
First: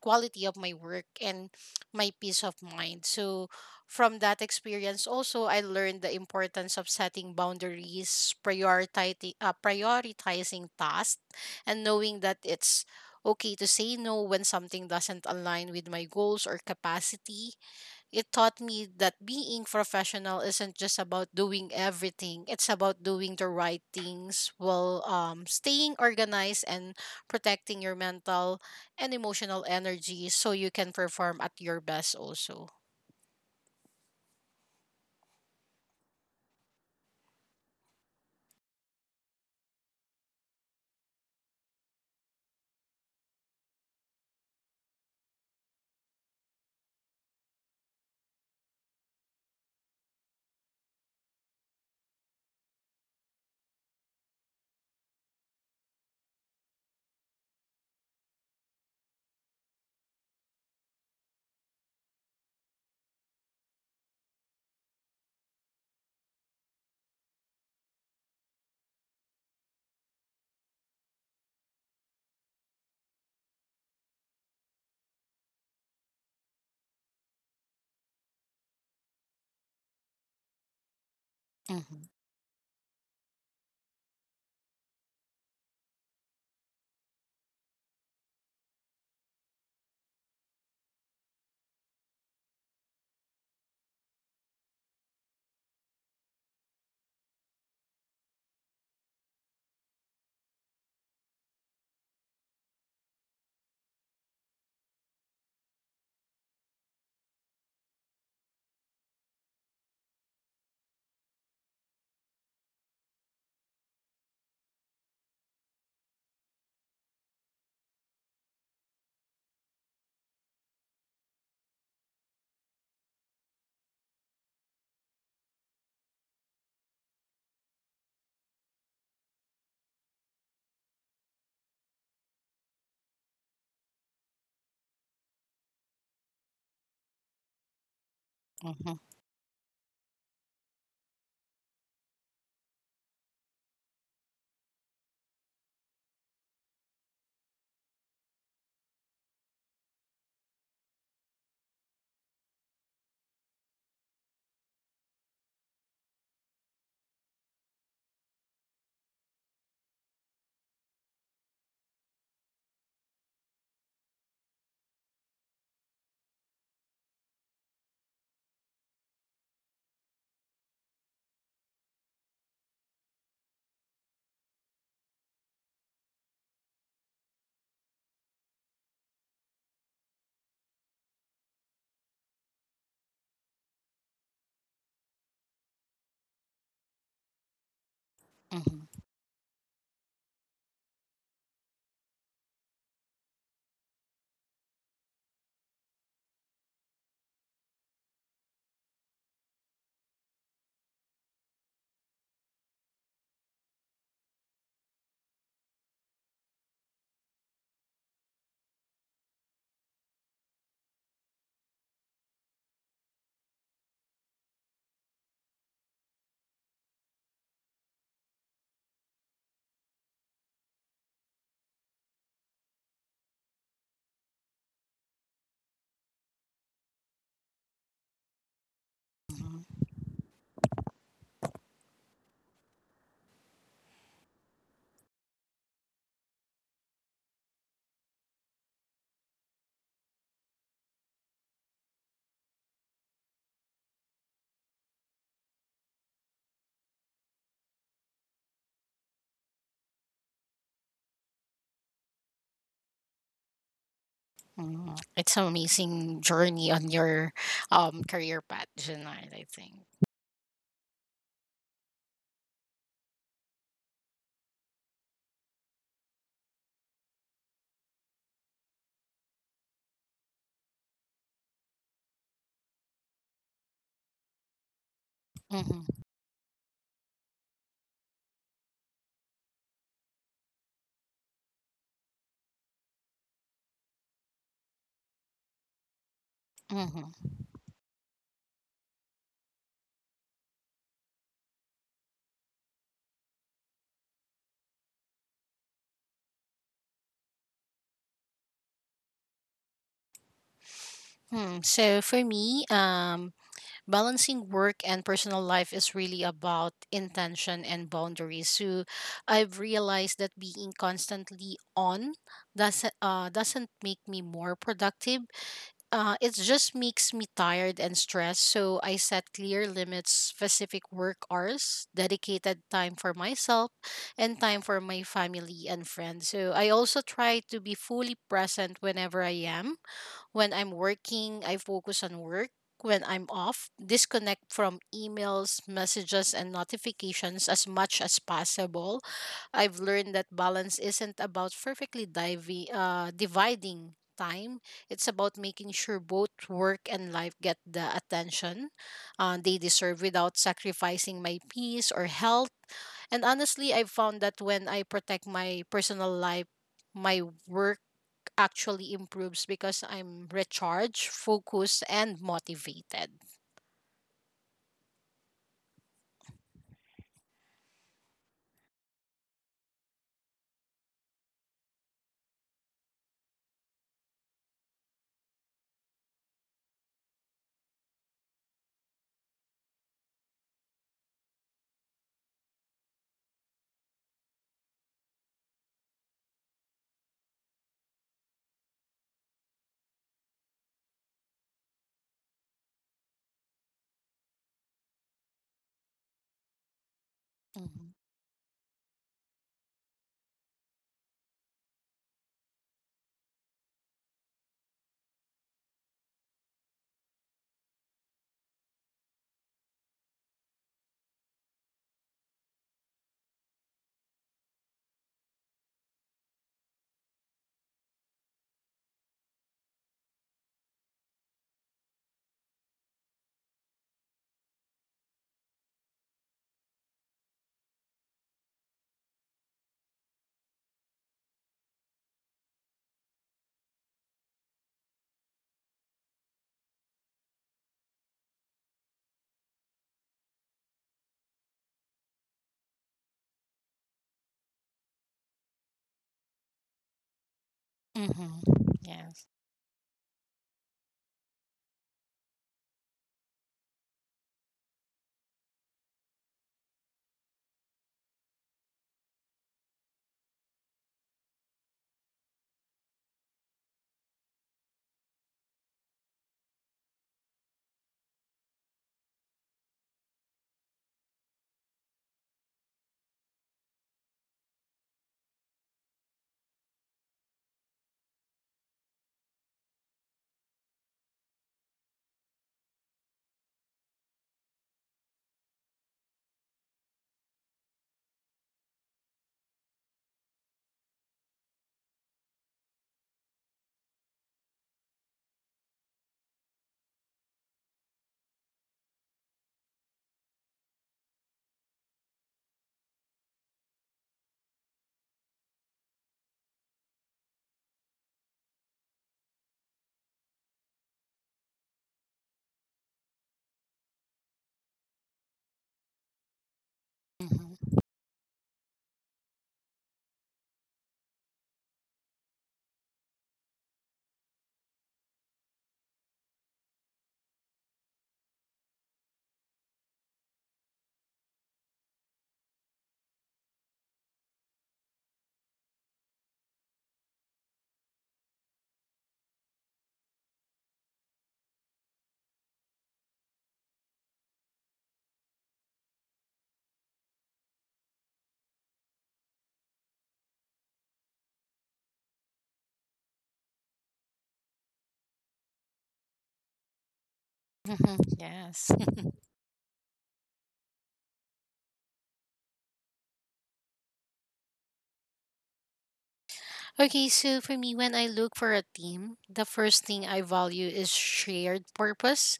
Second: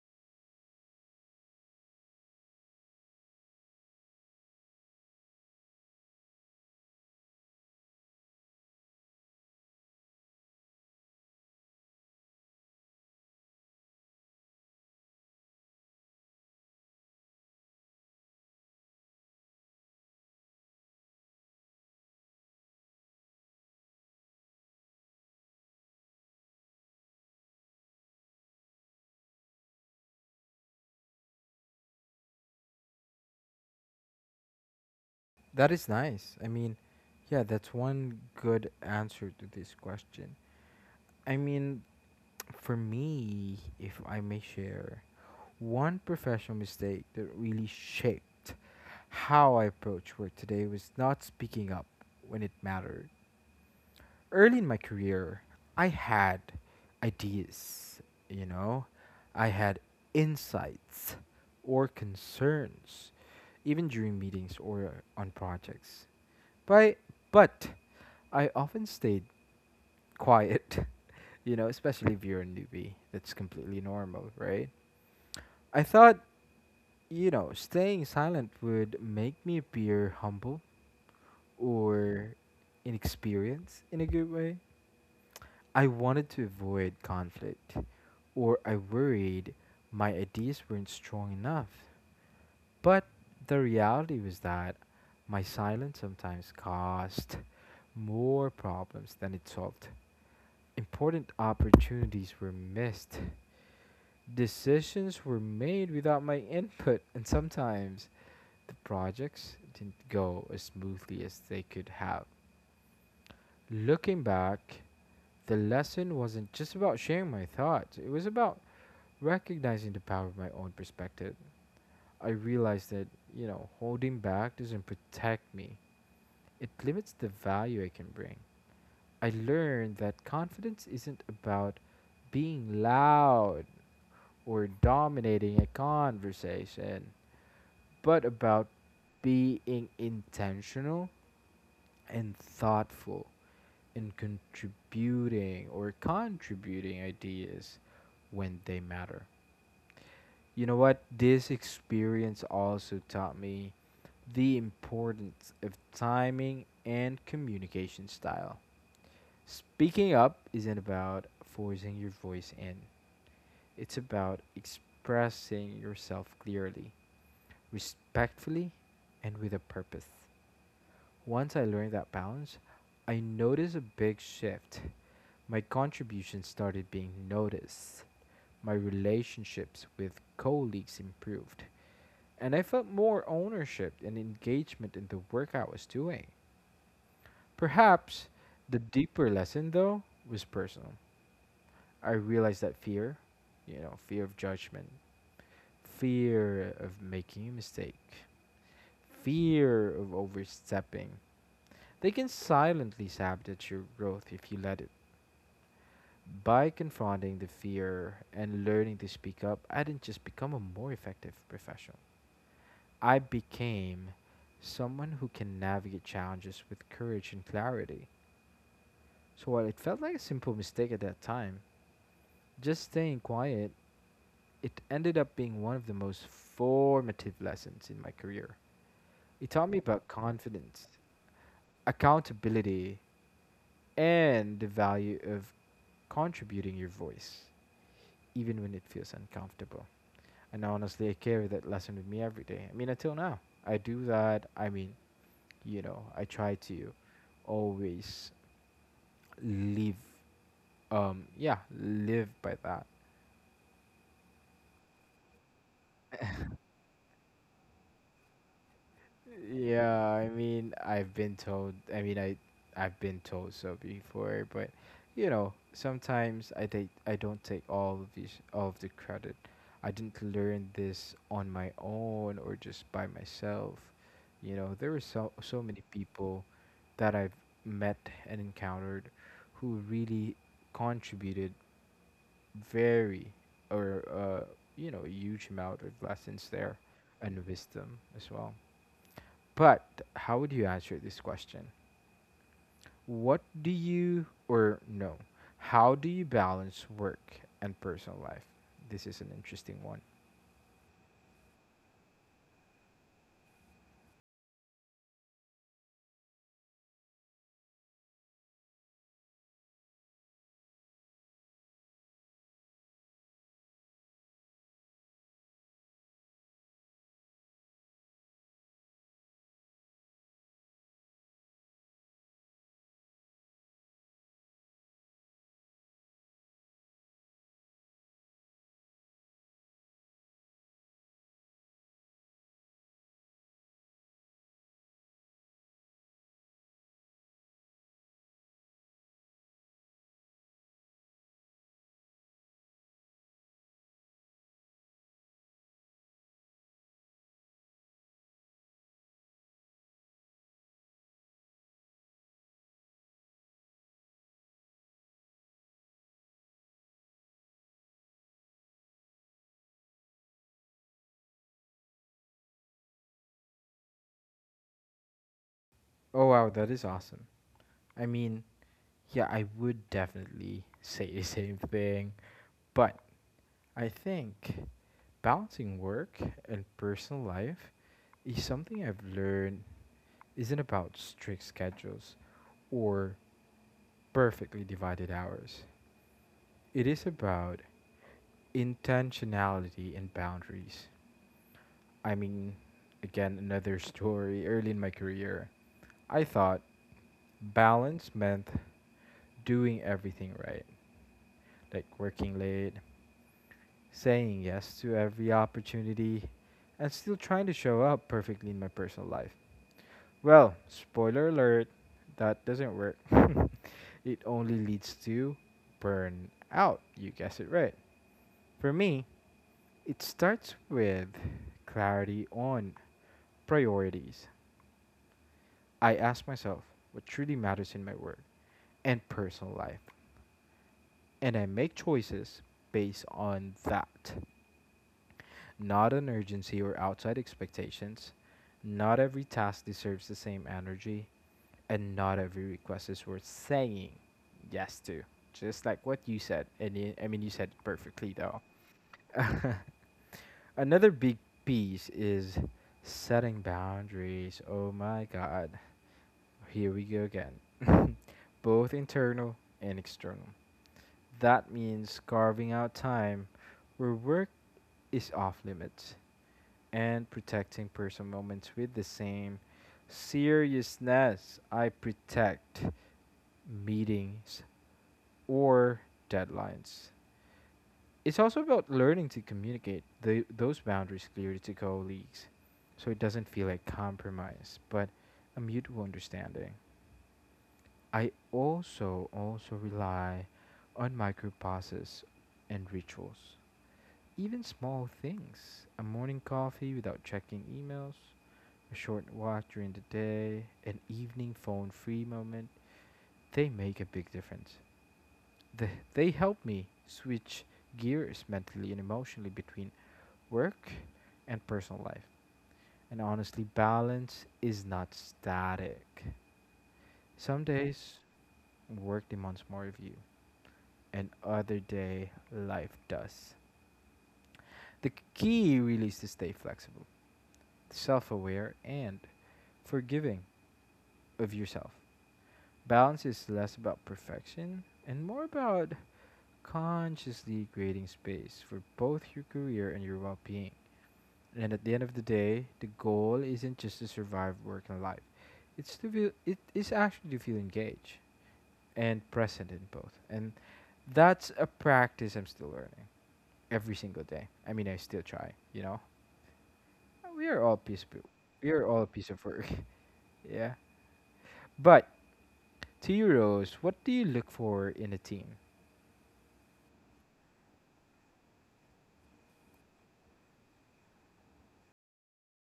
Speaker 2: quality of my work and my peace of mind. So from that experience, also, I learned the importance of setting boundaries, prioritizing tasks, and knowing that it's okay to say no when something doesn't align with my goals or capacity. It taught me that being professional isn't just about doing everything. It's about doing the right things while staying organized and protecting your mental and emotional energy so you can perform at your best also.
Speaker 1: That is nice. I mean, yeah, that's one good answer to this question. I mean, for me, if I may share, one professional mistake that really shaped how I approach work today was not speaking up when it mattered early in my career. I had ideas, you know, I had insights or concerns, even during meetings or on projects. But, but I often stayed quiet. You know, especially if you're a newbie. That's completely normal, right? I thought, you know, staying silent would make me appear humble
Speaker 2: Mm-hmm,
Speaker 1: or inexperienced in a good way. I wanted to avoid conflict, or I worried my ideas weren't strong enough. But the reality was that my silence sometimes caused more problems than it solved. Important opportunities were missed, decisions were made without my input, and sometimes the projects didn't go as smoothly as they could have. Looking back, the lesson wasn't just about sharing my thoughts, it was about recognizing the power of my own perspective. I realized that, you know, holding back doesn't protect me, it limits the value I can bring. I learned that confidence isn't about being loud or dominating a conversation, but about
Speaker 2: mm-hmm,
Speaker 1: being intentional and thoughtful in contributing or contributing ideas when they matter. You know what? This experience also taught me the importance of timing and communication style. Speaking up isn't about forcing your voice in, it's about expressing yourself clearly, respectfully, and with a purpose. Once I learned that balance, I noticed a big shift. My contributions started being noticed. My relationships with colleagues improved, and I felt more ownership and engagement in the work I was doing. Perhaps the
Speaker 2: mm-hmm,
Speaker 1: deeper lesson, though, was personal. I realized that fear, you know, fear of judgment, fear of making a mistake, fear of overstepping, they can silently sabotage your growth if you let it. By confronting the fear and learning to speak up, I didn't just become a more effective professional. I became someone who can navigate challenges with courage and clarity. So while it felt like a simple mistake at that time, just staying quiet, it ended up being one of the most formative lessons in my career. It taught me
Speaker 2: mm-hmm,
Speaker 1: about confidence, accountability, and the value of contributing your voice, even when it feels uncomfortable. And honestly, I carry that lesson with me every day. I mean, until now, I do that. I mean, you know, I try to always live, yeah, live by that.
Speaker 2: mm-hmm. It's an amazing journey on your career path, Janelle, I think.
Speaker 1: Yeah, I mean, I've been told, I mean, I've been told so before, but you know, sometimes I take I don't take all of the credit. I didn't learn this on my own or just by myself. You know, there were so many
Speaker 2: Mm-hmm,
Speaker 1: people that I've met and encountered who really contributed very, or you know, a huge amount of lessons there
Speaker 2: mm-hmm.
Speaker 1: and wisdom as well. But how would you answer this question? What do you or no? How do you balance work and personal life? This is an interesting one.
Speaker 2: Hmm. So for me, balancing work and personal life is really about intention and boundaries. So I've realized that being constantly on doesn't make me more productive. It just makes me tired and stressed. So I set clear limits, specific work hours, dedicated time for myself, and time for my family and friends. So I also try to be fully present when I'm working, I focus on work. When I'm off, disconnect from emails, messages, and notifications as much as possible. I've learned that balance isn't about perfectly dividing time. It's about making sure both work and life get the attention they deserve without sacrificing my peace or health. And honestly, I've found that when I protect my personal life, my work actually improves because I'm recharged, focused, and motivated.
Speaker 1: Oh wow, that is awesome. I mean, yeah, I would definitely say the same thing, but I think balancing work and personal life is something I've learned isn't about strict schedules or perfectly divided hours. It is about intentionality and boundaries. I mean, again, another story early in my career. I thought
Speaker 2: Mm-hmm.
Speaker 1: balance meant doing everything right, like working late, saying yes to every opportunity, and still trying to show up perfectly in my personal life. Well, spoiler alert, that doesn't work. It only leads to burnout. You guessed it right. For me, it starts with clarity on priorities. I ask myself what truly matters in my work and personal life, and I make choices based on that. Not on urgency or outside expectations. Not every task deserves the same energy, and not every request is worth saying yes to. Just like what you said, and I mean, you said it perfectly though.
Speaker 2: Mm-hmm. Yes.
Speaker 1: Another big piece is setting boundaries. Oh my god. Here we go again. Both internal and external. That means carving out time where work is off limits and protecting personal moments with the same seriousness I protect meetings or deadlines. It's also about learning to communicate those boundaries clearly to colleagues so it doesn't feel like compromise, but a mutual understanding. I also rely on micropauses and rituals. Even small things, a morning coffee without checking emails, a short walk during the day, an evening phone free moment, they make a big difference. They help me switch gears mentally and emotionally between work and personal life. And honestly, balance is not static. Some
Speaker 2: Mm-hmm.
Speaker 1: days, work demands more of you, and other day life does. The key really is to stay flexible, self aware, and forgiving of yourself. Balance is less about perfection and more about consciously creating space for both your career and your well being. And at the end of the day, the goal isn't just to survive work and life. It is actually to feel engaged and present in both. And that's a practice I'm still learning every single day. I mean, I still try, you know. We are all piece
Speaker 2: Mm-hmm.
Speaker 1: of, we are
Speaker 2: Yes.
Speaker 1: all a piece of work. Yeah. But to you, Rose, what do you look for in a team?
Speaker 2: Okay, so for me, when I look for a team, the first thing I value is shared purpose.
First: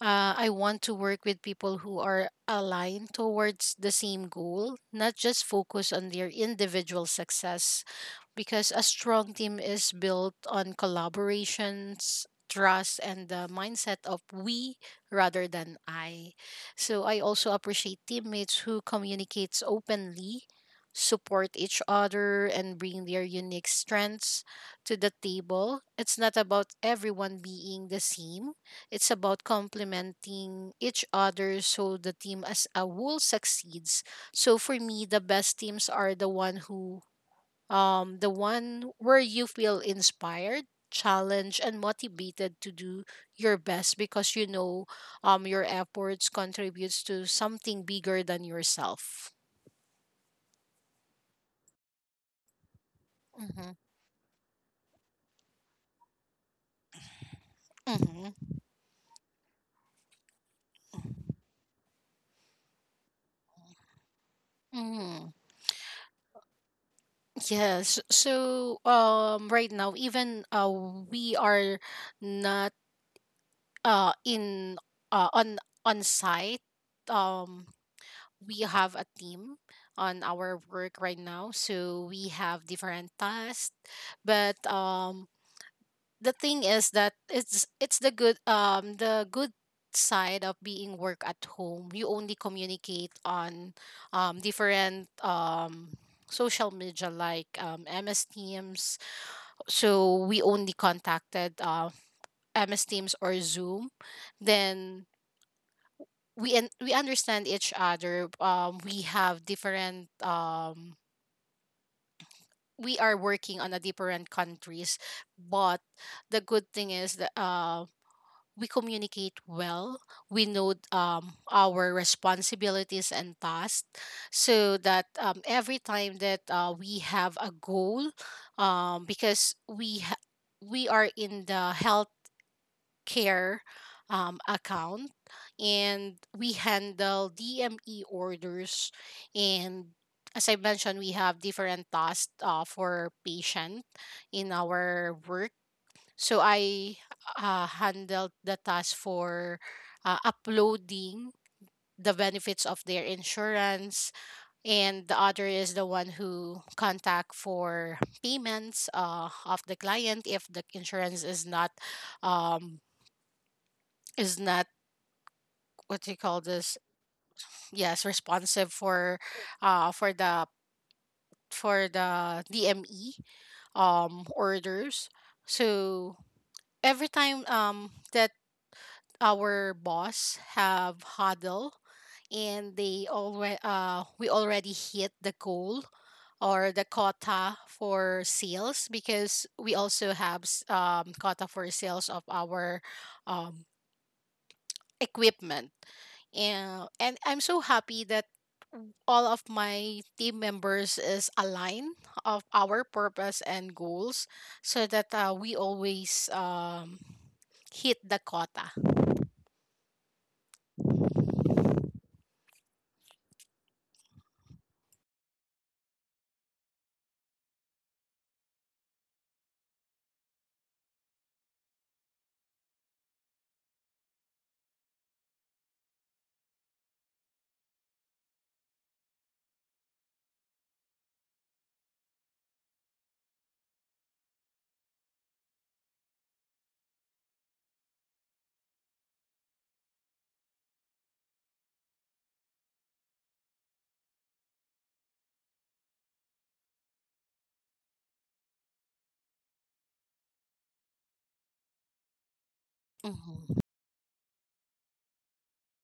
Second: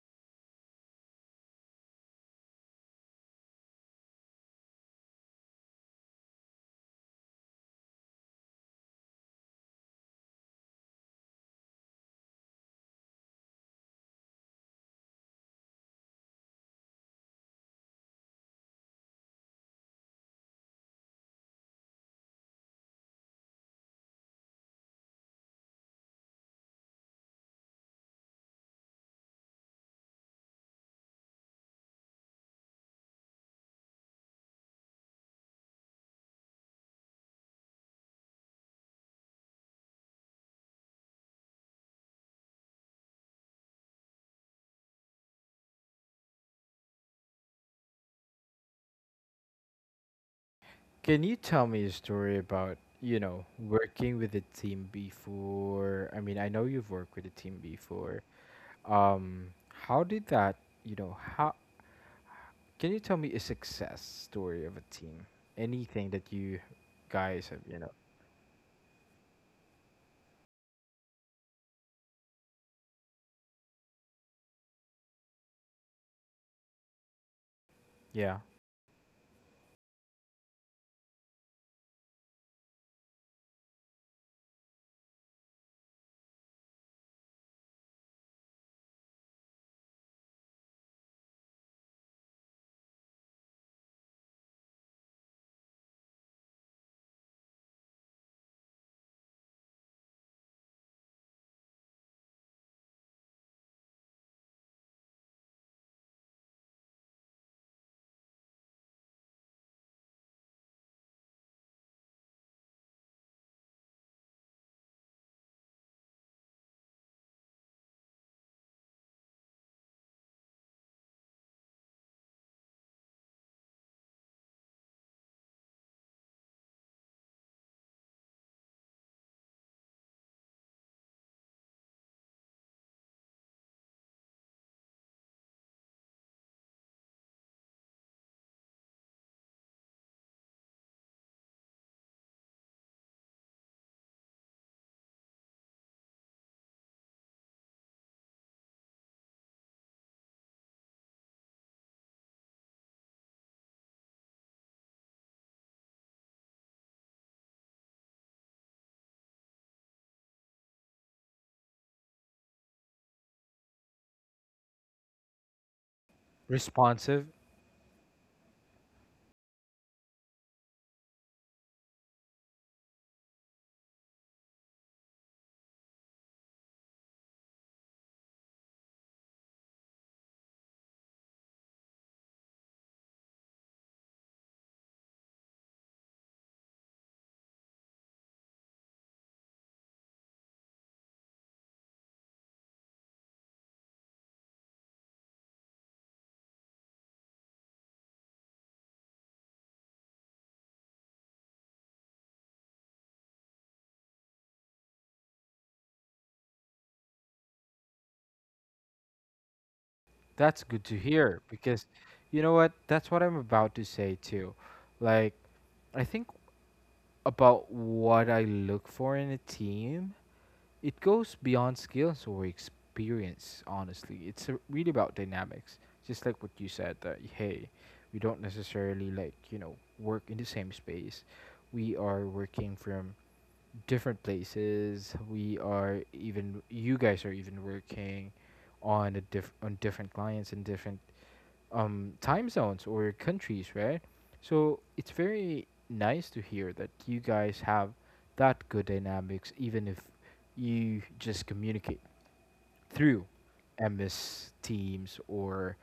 Speaker 2: I want to work with people who are aligned towards the same goal, not just focus on their individual success, because a strong team is built on collaborations, trust, and the mindset of we rather than I. So I also appreciate teammates who communicates openly, support each other, and bring their unique strengths to the table. It's not about everyone being the same. It's about complementing each other so the team as a whole succeeds. So for me, the best teams are the one where you feel inspired, challenged, and motivated to do your best because your efforts contributes to something bigger than yourself.
Speaker 1: Can you tell me a story about, you know,
Speaker 2: Mm-hmm.
Speaker 1: working with a team before? I mean, I know you've worked with a team before.
Speaker 2: Mm-hmm.
Speaker 1: Um, how did that, you know, how can you tell me a success story of a
Speaker 2: Mm-hmm.
Speaker 1: team? Anything that you guys have, you know,
Speaker 2: Yes. So right now, even we are not in uh, on on site. Um,
Speaker 1: yeah,
Speaker 2: we have a team on our work right now so we have different tasks but the thing is that it's the good side of being work at home. You only communicate on different social media like MS Teams. So we only contacted MS Teams or Zoom, then we understand each other. We have different we are working on a different countries, but the good thing is that we communicate well. We know our responsibilities and tasks, so that every time that we have a goal, because we are in the health care account, and we handle DME orders. And as I mentioned, we have different tasks for patient in our work. So I handled the task for uploading the benefits of their insurance, and the other is the one who contact for payments of the client if the insurance is not um, is not, what do you call this?
Speaker 1: responsive.
Speaker 2: Yes, responsive uh for the for the DME orders. So every time that our boss have huddle and they already we already hit the goal or the quota for sales, because we also have quota for sales of our um equipment. And I'm so happy that all of my team members is aligned of our purpose and goals, so that we always hit the quota.
Speaker 1: That's good to hear because you know what? That's what I'm about to say too. Like, I think about what I look for in a team, it goes beyond skills or experience, honestly. It's a, really about dynamics. Just like what you said, that hey, we don't necessarily like, you know, work in the same space. We are working from different places. We are even you guys are even working on a diff on different clients and different time zones or countries, right? So it's very nice to hear that you guys have that good dynamics, even if you just communicate through
Speaker 2: Mhm,
Speaker 1: MS Teams or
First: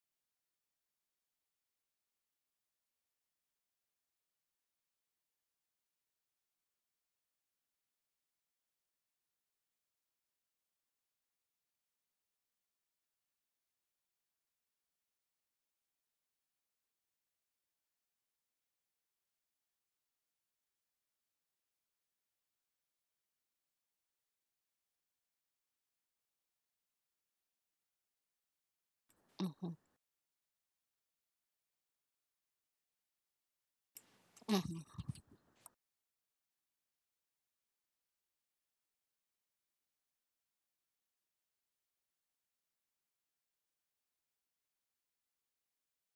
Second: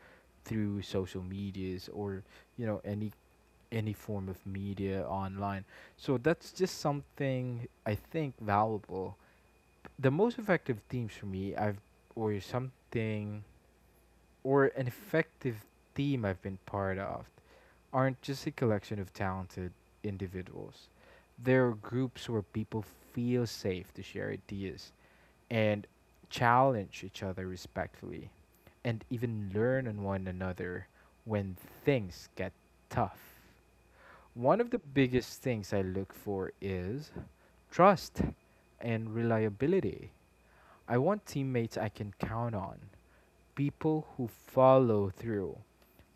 Speaker 1: through social medias or you know any form of media online. So that's just something I think valuable. The most effective teams for me, I've or something or an effective team I've been part of aren't just a collection of talented individuals. They're groups where people feel safe to share ideas and challenge each other respectfully and even
Speaker 2: mhm,
Speaker 1: learn on one another when things get tough. One of the
Speaker 2: mhm,
Speaker 1: biggest things I look for is trust and reliability. I want teammates I can count on, people who follow through,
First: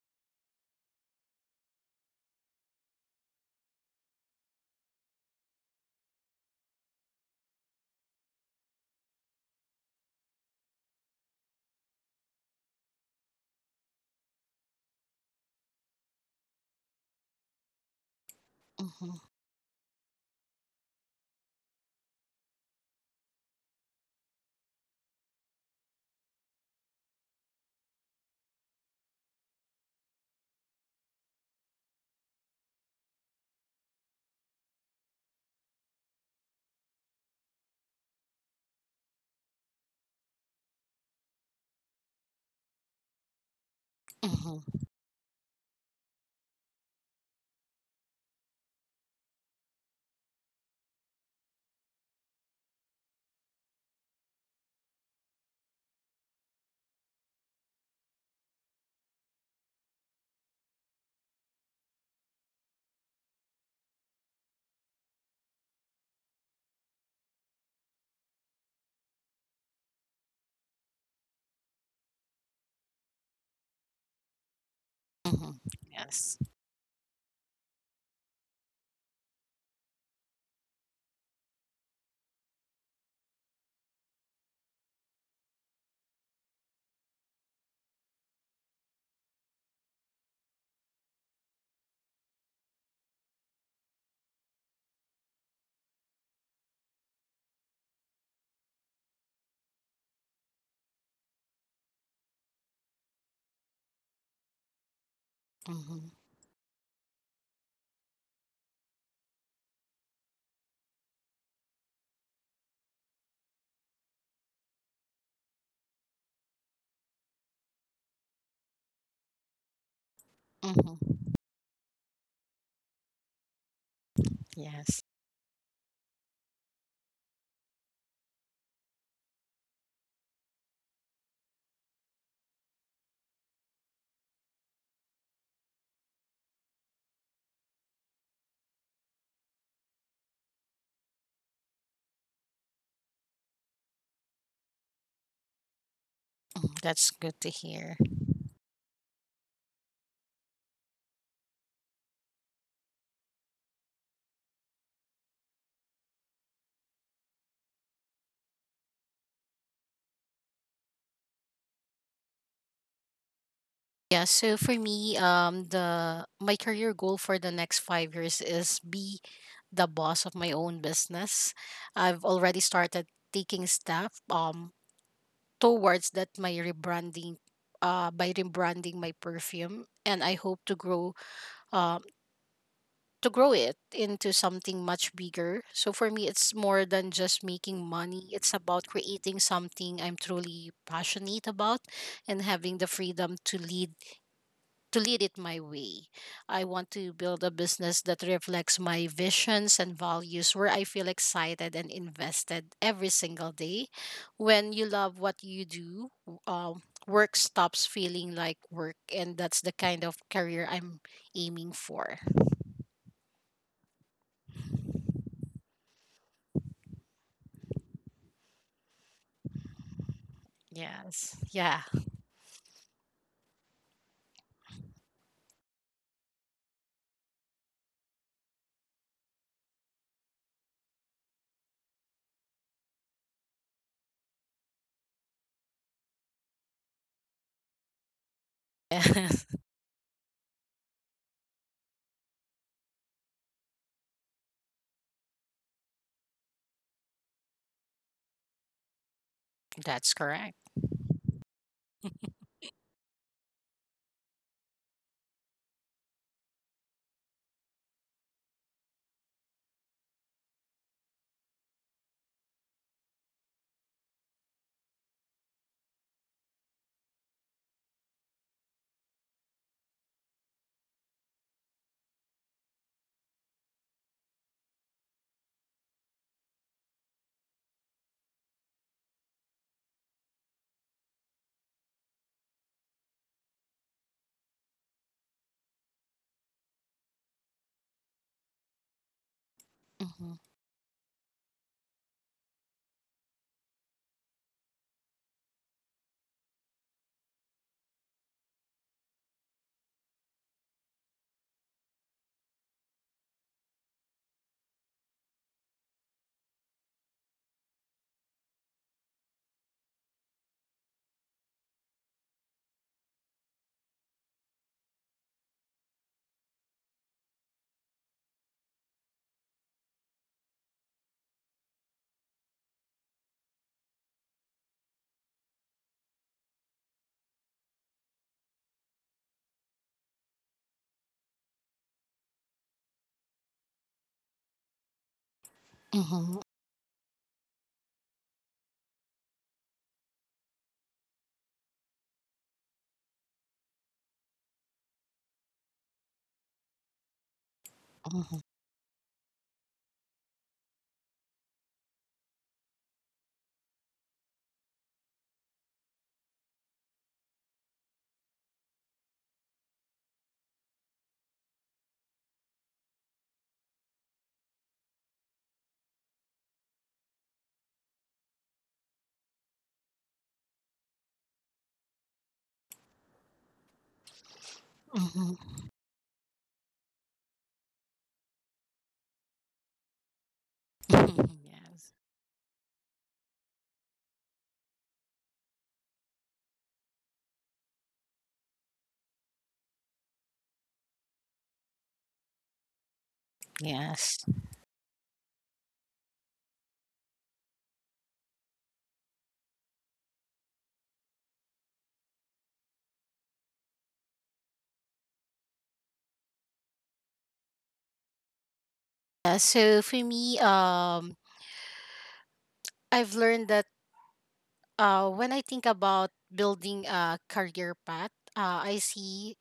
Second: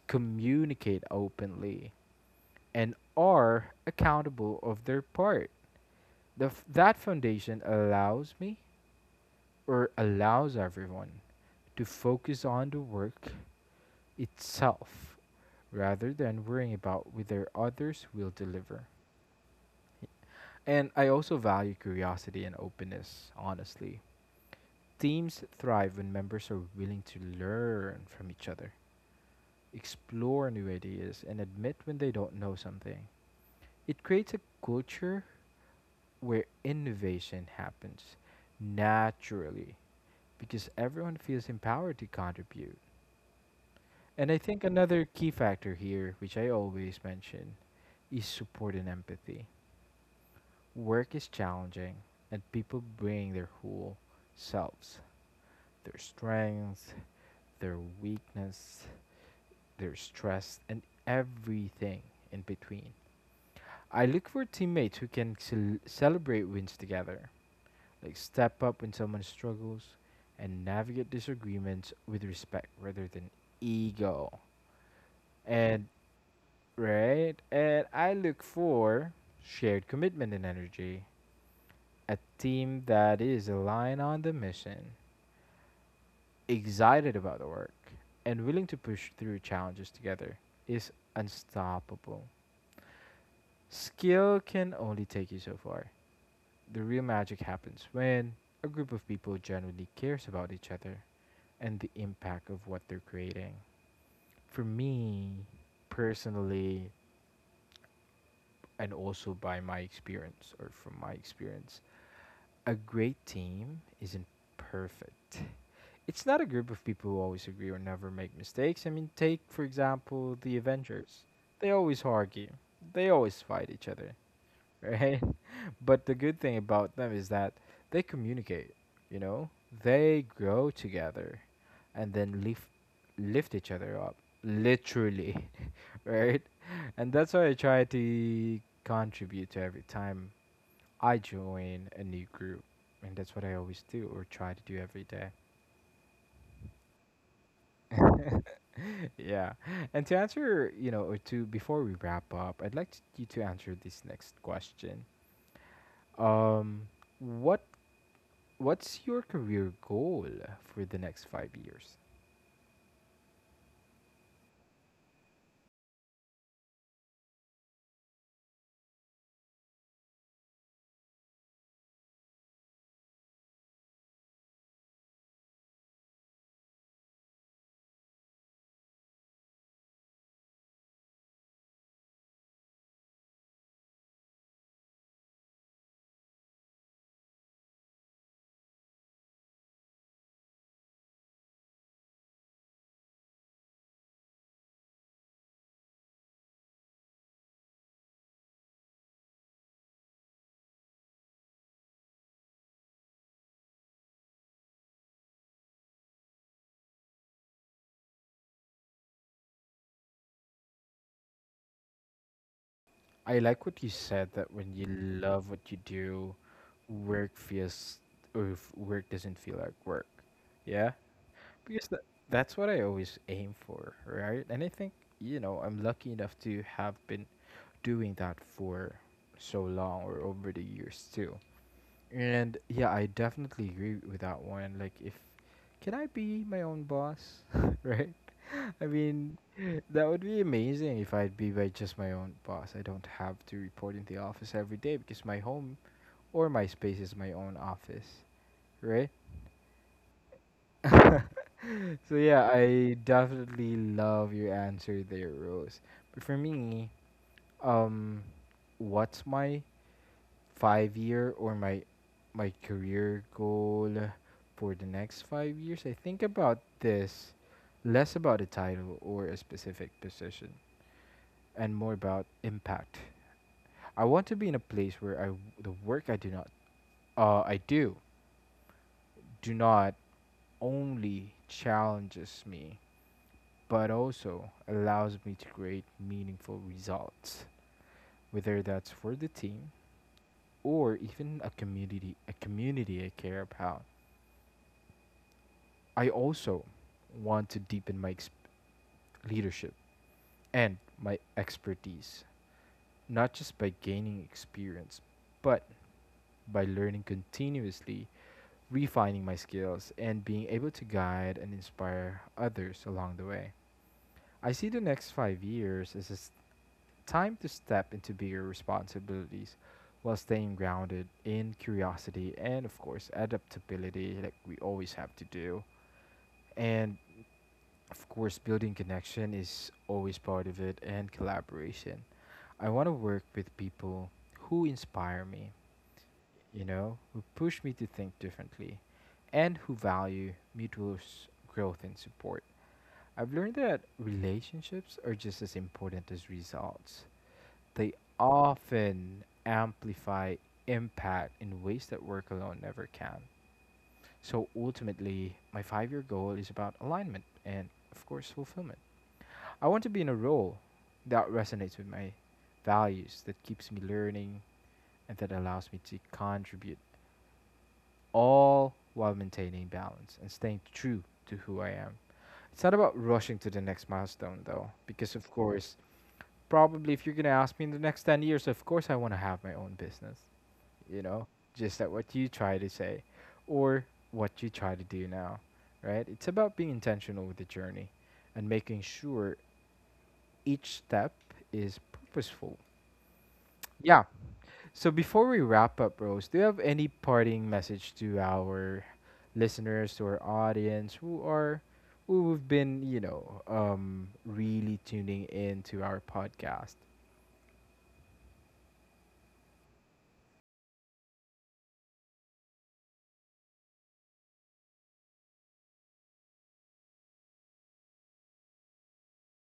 Speaker 1: communicate openly, and are accountable of their part. That foundation allows me or allows everyone to focus on the work itself rather than worrying about whether others will deliver.
Speaker 2: mhm,
Speaker 1: And I also value curiosity and openness, honestly. Teams thrive when members are willing to learn from each other, explore new ideas, and admit when they don't know something. It creates a culture where innovation happens naturally because everyone feels empowered to contribute. And I
Speaker 2: mhm,
Speaker 1: think another key factor here, which I always mention, is support and empathy. Work is challenging, and people bring their whole selves, their strengths, their weakness, their stress, and everything in between. I look for teammates who can celebrate wins together, like step up when someone struggles and navigate disagreements with respect rather than ego,
Speaker 2: mhm.
Speaker 1: and
Speaker 2: Yes.
Speaker 1: right, and I look for shared commitment and energy. A team that is aligned on the mission, excited about the work, and willing to push through challenges together is unstoppable. Skill can only take you so far. The real magic happens when a group of people genuinely cares about each other and the impact of what they're creating. For me,
Speaker 2: Mhm,
Speaker 1: personally, and also by my experience or from my experience, a great team isn't perfect. It's not a group of people who always agree or never make mistakes. I mean, take, for example, the Avengers.
Speaker 2: mhm.
Speaker 1: They always argue, they always fight each other,
Speaker 2: Yes.
Speaker 1: right? But the good thing about them is that they communicate, you know? They grow together and then lift each other up. Literally, right? And that's what I try to contribute to every time I join a new group. And that's what I always do or try to do every day.
Speaker 2: Mm, that's good to hear.
Speaker 1: Yeah. And to answer, you know, or to before, what's your career goal for the next 5 years?
Speaker 2: Yeah, so for me, the my career goal for the next five years is be the boss of my own business. I've already started taking staff towards that my rebranding by rebranding my perfume, and I hope um to grow it into something much bigger. So for me, it's more than just making money. It's about creating something I'm truly passionate about and having the freedom to lead it my way. I want to build a business that reflects my visions and values where I feel excited and invested every single day. When you love what you do, work stops feeling like work, and that's the kind of career I'm aiming for.
Speaker 1: I like what you said that when you love what you do, work feels or if work doesn't feel like work. Yeah,
Speaker 2: Yes. Yeah.
Speaker 1: because that, that's what I always aim for, right? And I think you know I'm lucky enough to have been doing that for so long or over the years too. And yeah, I definitely agree with that one. Like, if can I be my own boss, right? I mean,
Speaker 2: Yes.
Speaker 1: that would be amazing if I'd be by just my own boss. I don't have to report in the office every day because my home or my space is my own office, right?
Speaker 2: That's correct.
Speaker 1: So yeah, I definitely love your answer there, Rose. But for me, um, what's my 5 year or my career goal for the next 5 years? I think about this less about a title or a specific position and more about impact. I want to be in a place where I the work I do not I do do not only challenges me but also allows me to create meaningful results, whether that's for the team
Speaker 2: Mm-hmm.
Speaker 1: or even a community I care about. I also want to deepen my leadership and my expertise, not just by gaining experience, but by learning continuously refining my skills, and being able to guide and inspire others along the way. I see the next 5 years as a time to step into bigger responsibilities while staying grounded in curiosity and, of course, adaptability, like we always have to do. And, of course, building connection is always part of it and collaboration. I want to work with people who inspire me,
Speaker 2: Mm-hmm.
Speaker 1: you know, who push me to think differently and who value mutual growth and support. I've learned that relationships are just as important as results. They
Speaker 2: Mm-hmm.
Speaker 1: often amplify impact in ways that work alone never can. So ultimately, my 5 year goal is about alignment and, of course, fulfillment. I want to be in a role that resonates with my values, that keeps me learning, and that allows me to contribute all while maintaining balance and staying true to who I am. It's not about rushing to the next milestone though, because of course, probably if you're going to ask me in the next 10 years, of course I want to have my own business, you know,
Speaker 2: Mm-hmm.
Speaker 1: just like
Speaker 2: yes.
Speaker 1: what you try to say or what you try to do now, right? It's about being intentional with the journey and making sure each step is purposeful. Yeah,
Speaker 2: Yes.
Speaker 1: so before we wrap up, Rose, do you have any parting message to our listeners, to our audience, who are who've been, really tuning in to our podcast?
Speaker 2: So for me, I've learned that when I think about building a career path, I see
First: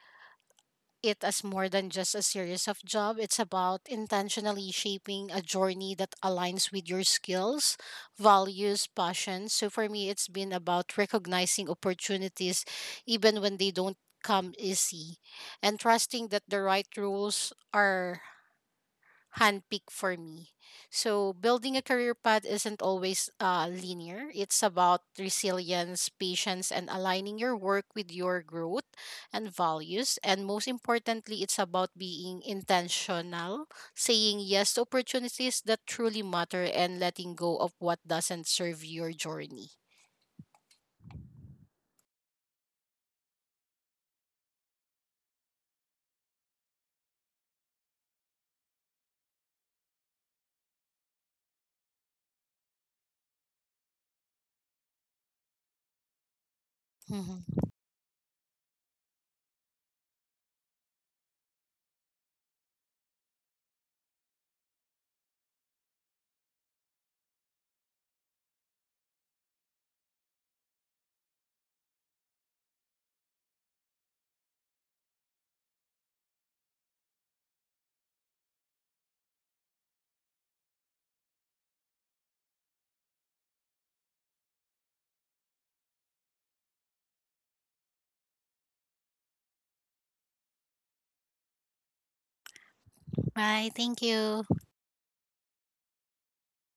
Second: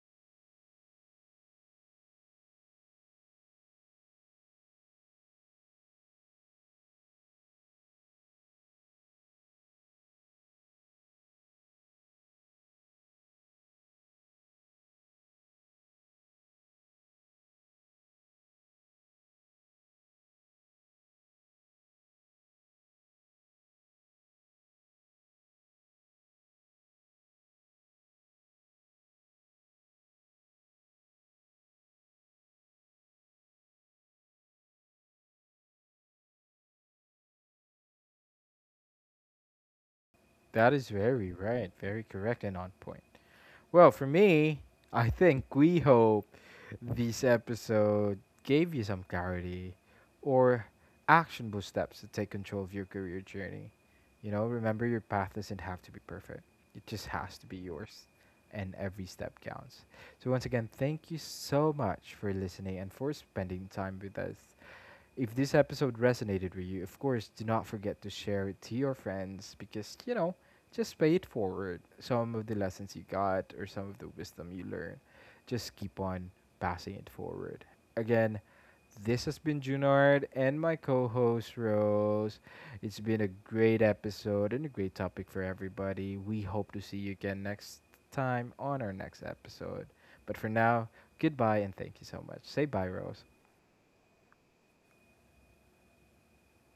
Speaker 2: it as more than just a series of job. It's about intentionally shaping a journey that aligns with your skills, values, passions. So for me, it's been about recognizing opportunities even when they don't come easy, and trusting that the right rules are handpick for me. So building a career path isn't always linear. It's about resilience, patience, and aligning your work with your growth and values. And most importantly, it's about being intentional, saying yes to opportunities that truly matter, and letting go of what doesn't serve your journey.
Speaker 1: That is very right, very correct, and on point. Well, for me, I think we hope this episode gave you some clarity or actionable steps to take control of your career journey. You know, remember your path doesn't have to be perfect, it just has
Speaker 2: Mhm.
Speaker 1: to be yours, and every step counts. So, once again, thank you so much for listening and for spending time with us. If this episode resonated with you, of course, do not forget to share it to your friends because, you know, just pay it forward. Some of the lessons you got or some of the wisdom you learned, just keep on passing it forward. Again, this has been Junard and my co host Rose. It's been a great episode and a great topic for everybody. We hope to see you again next time on our next episode. But for now, goodbye and thank you so much. Say bye, Rose.
Speaker 2: Bye. Thank you.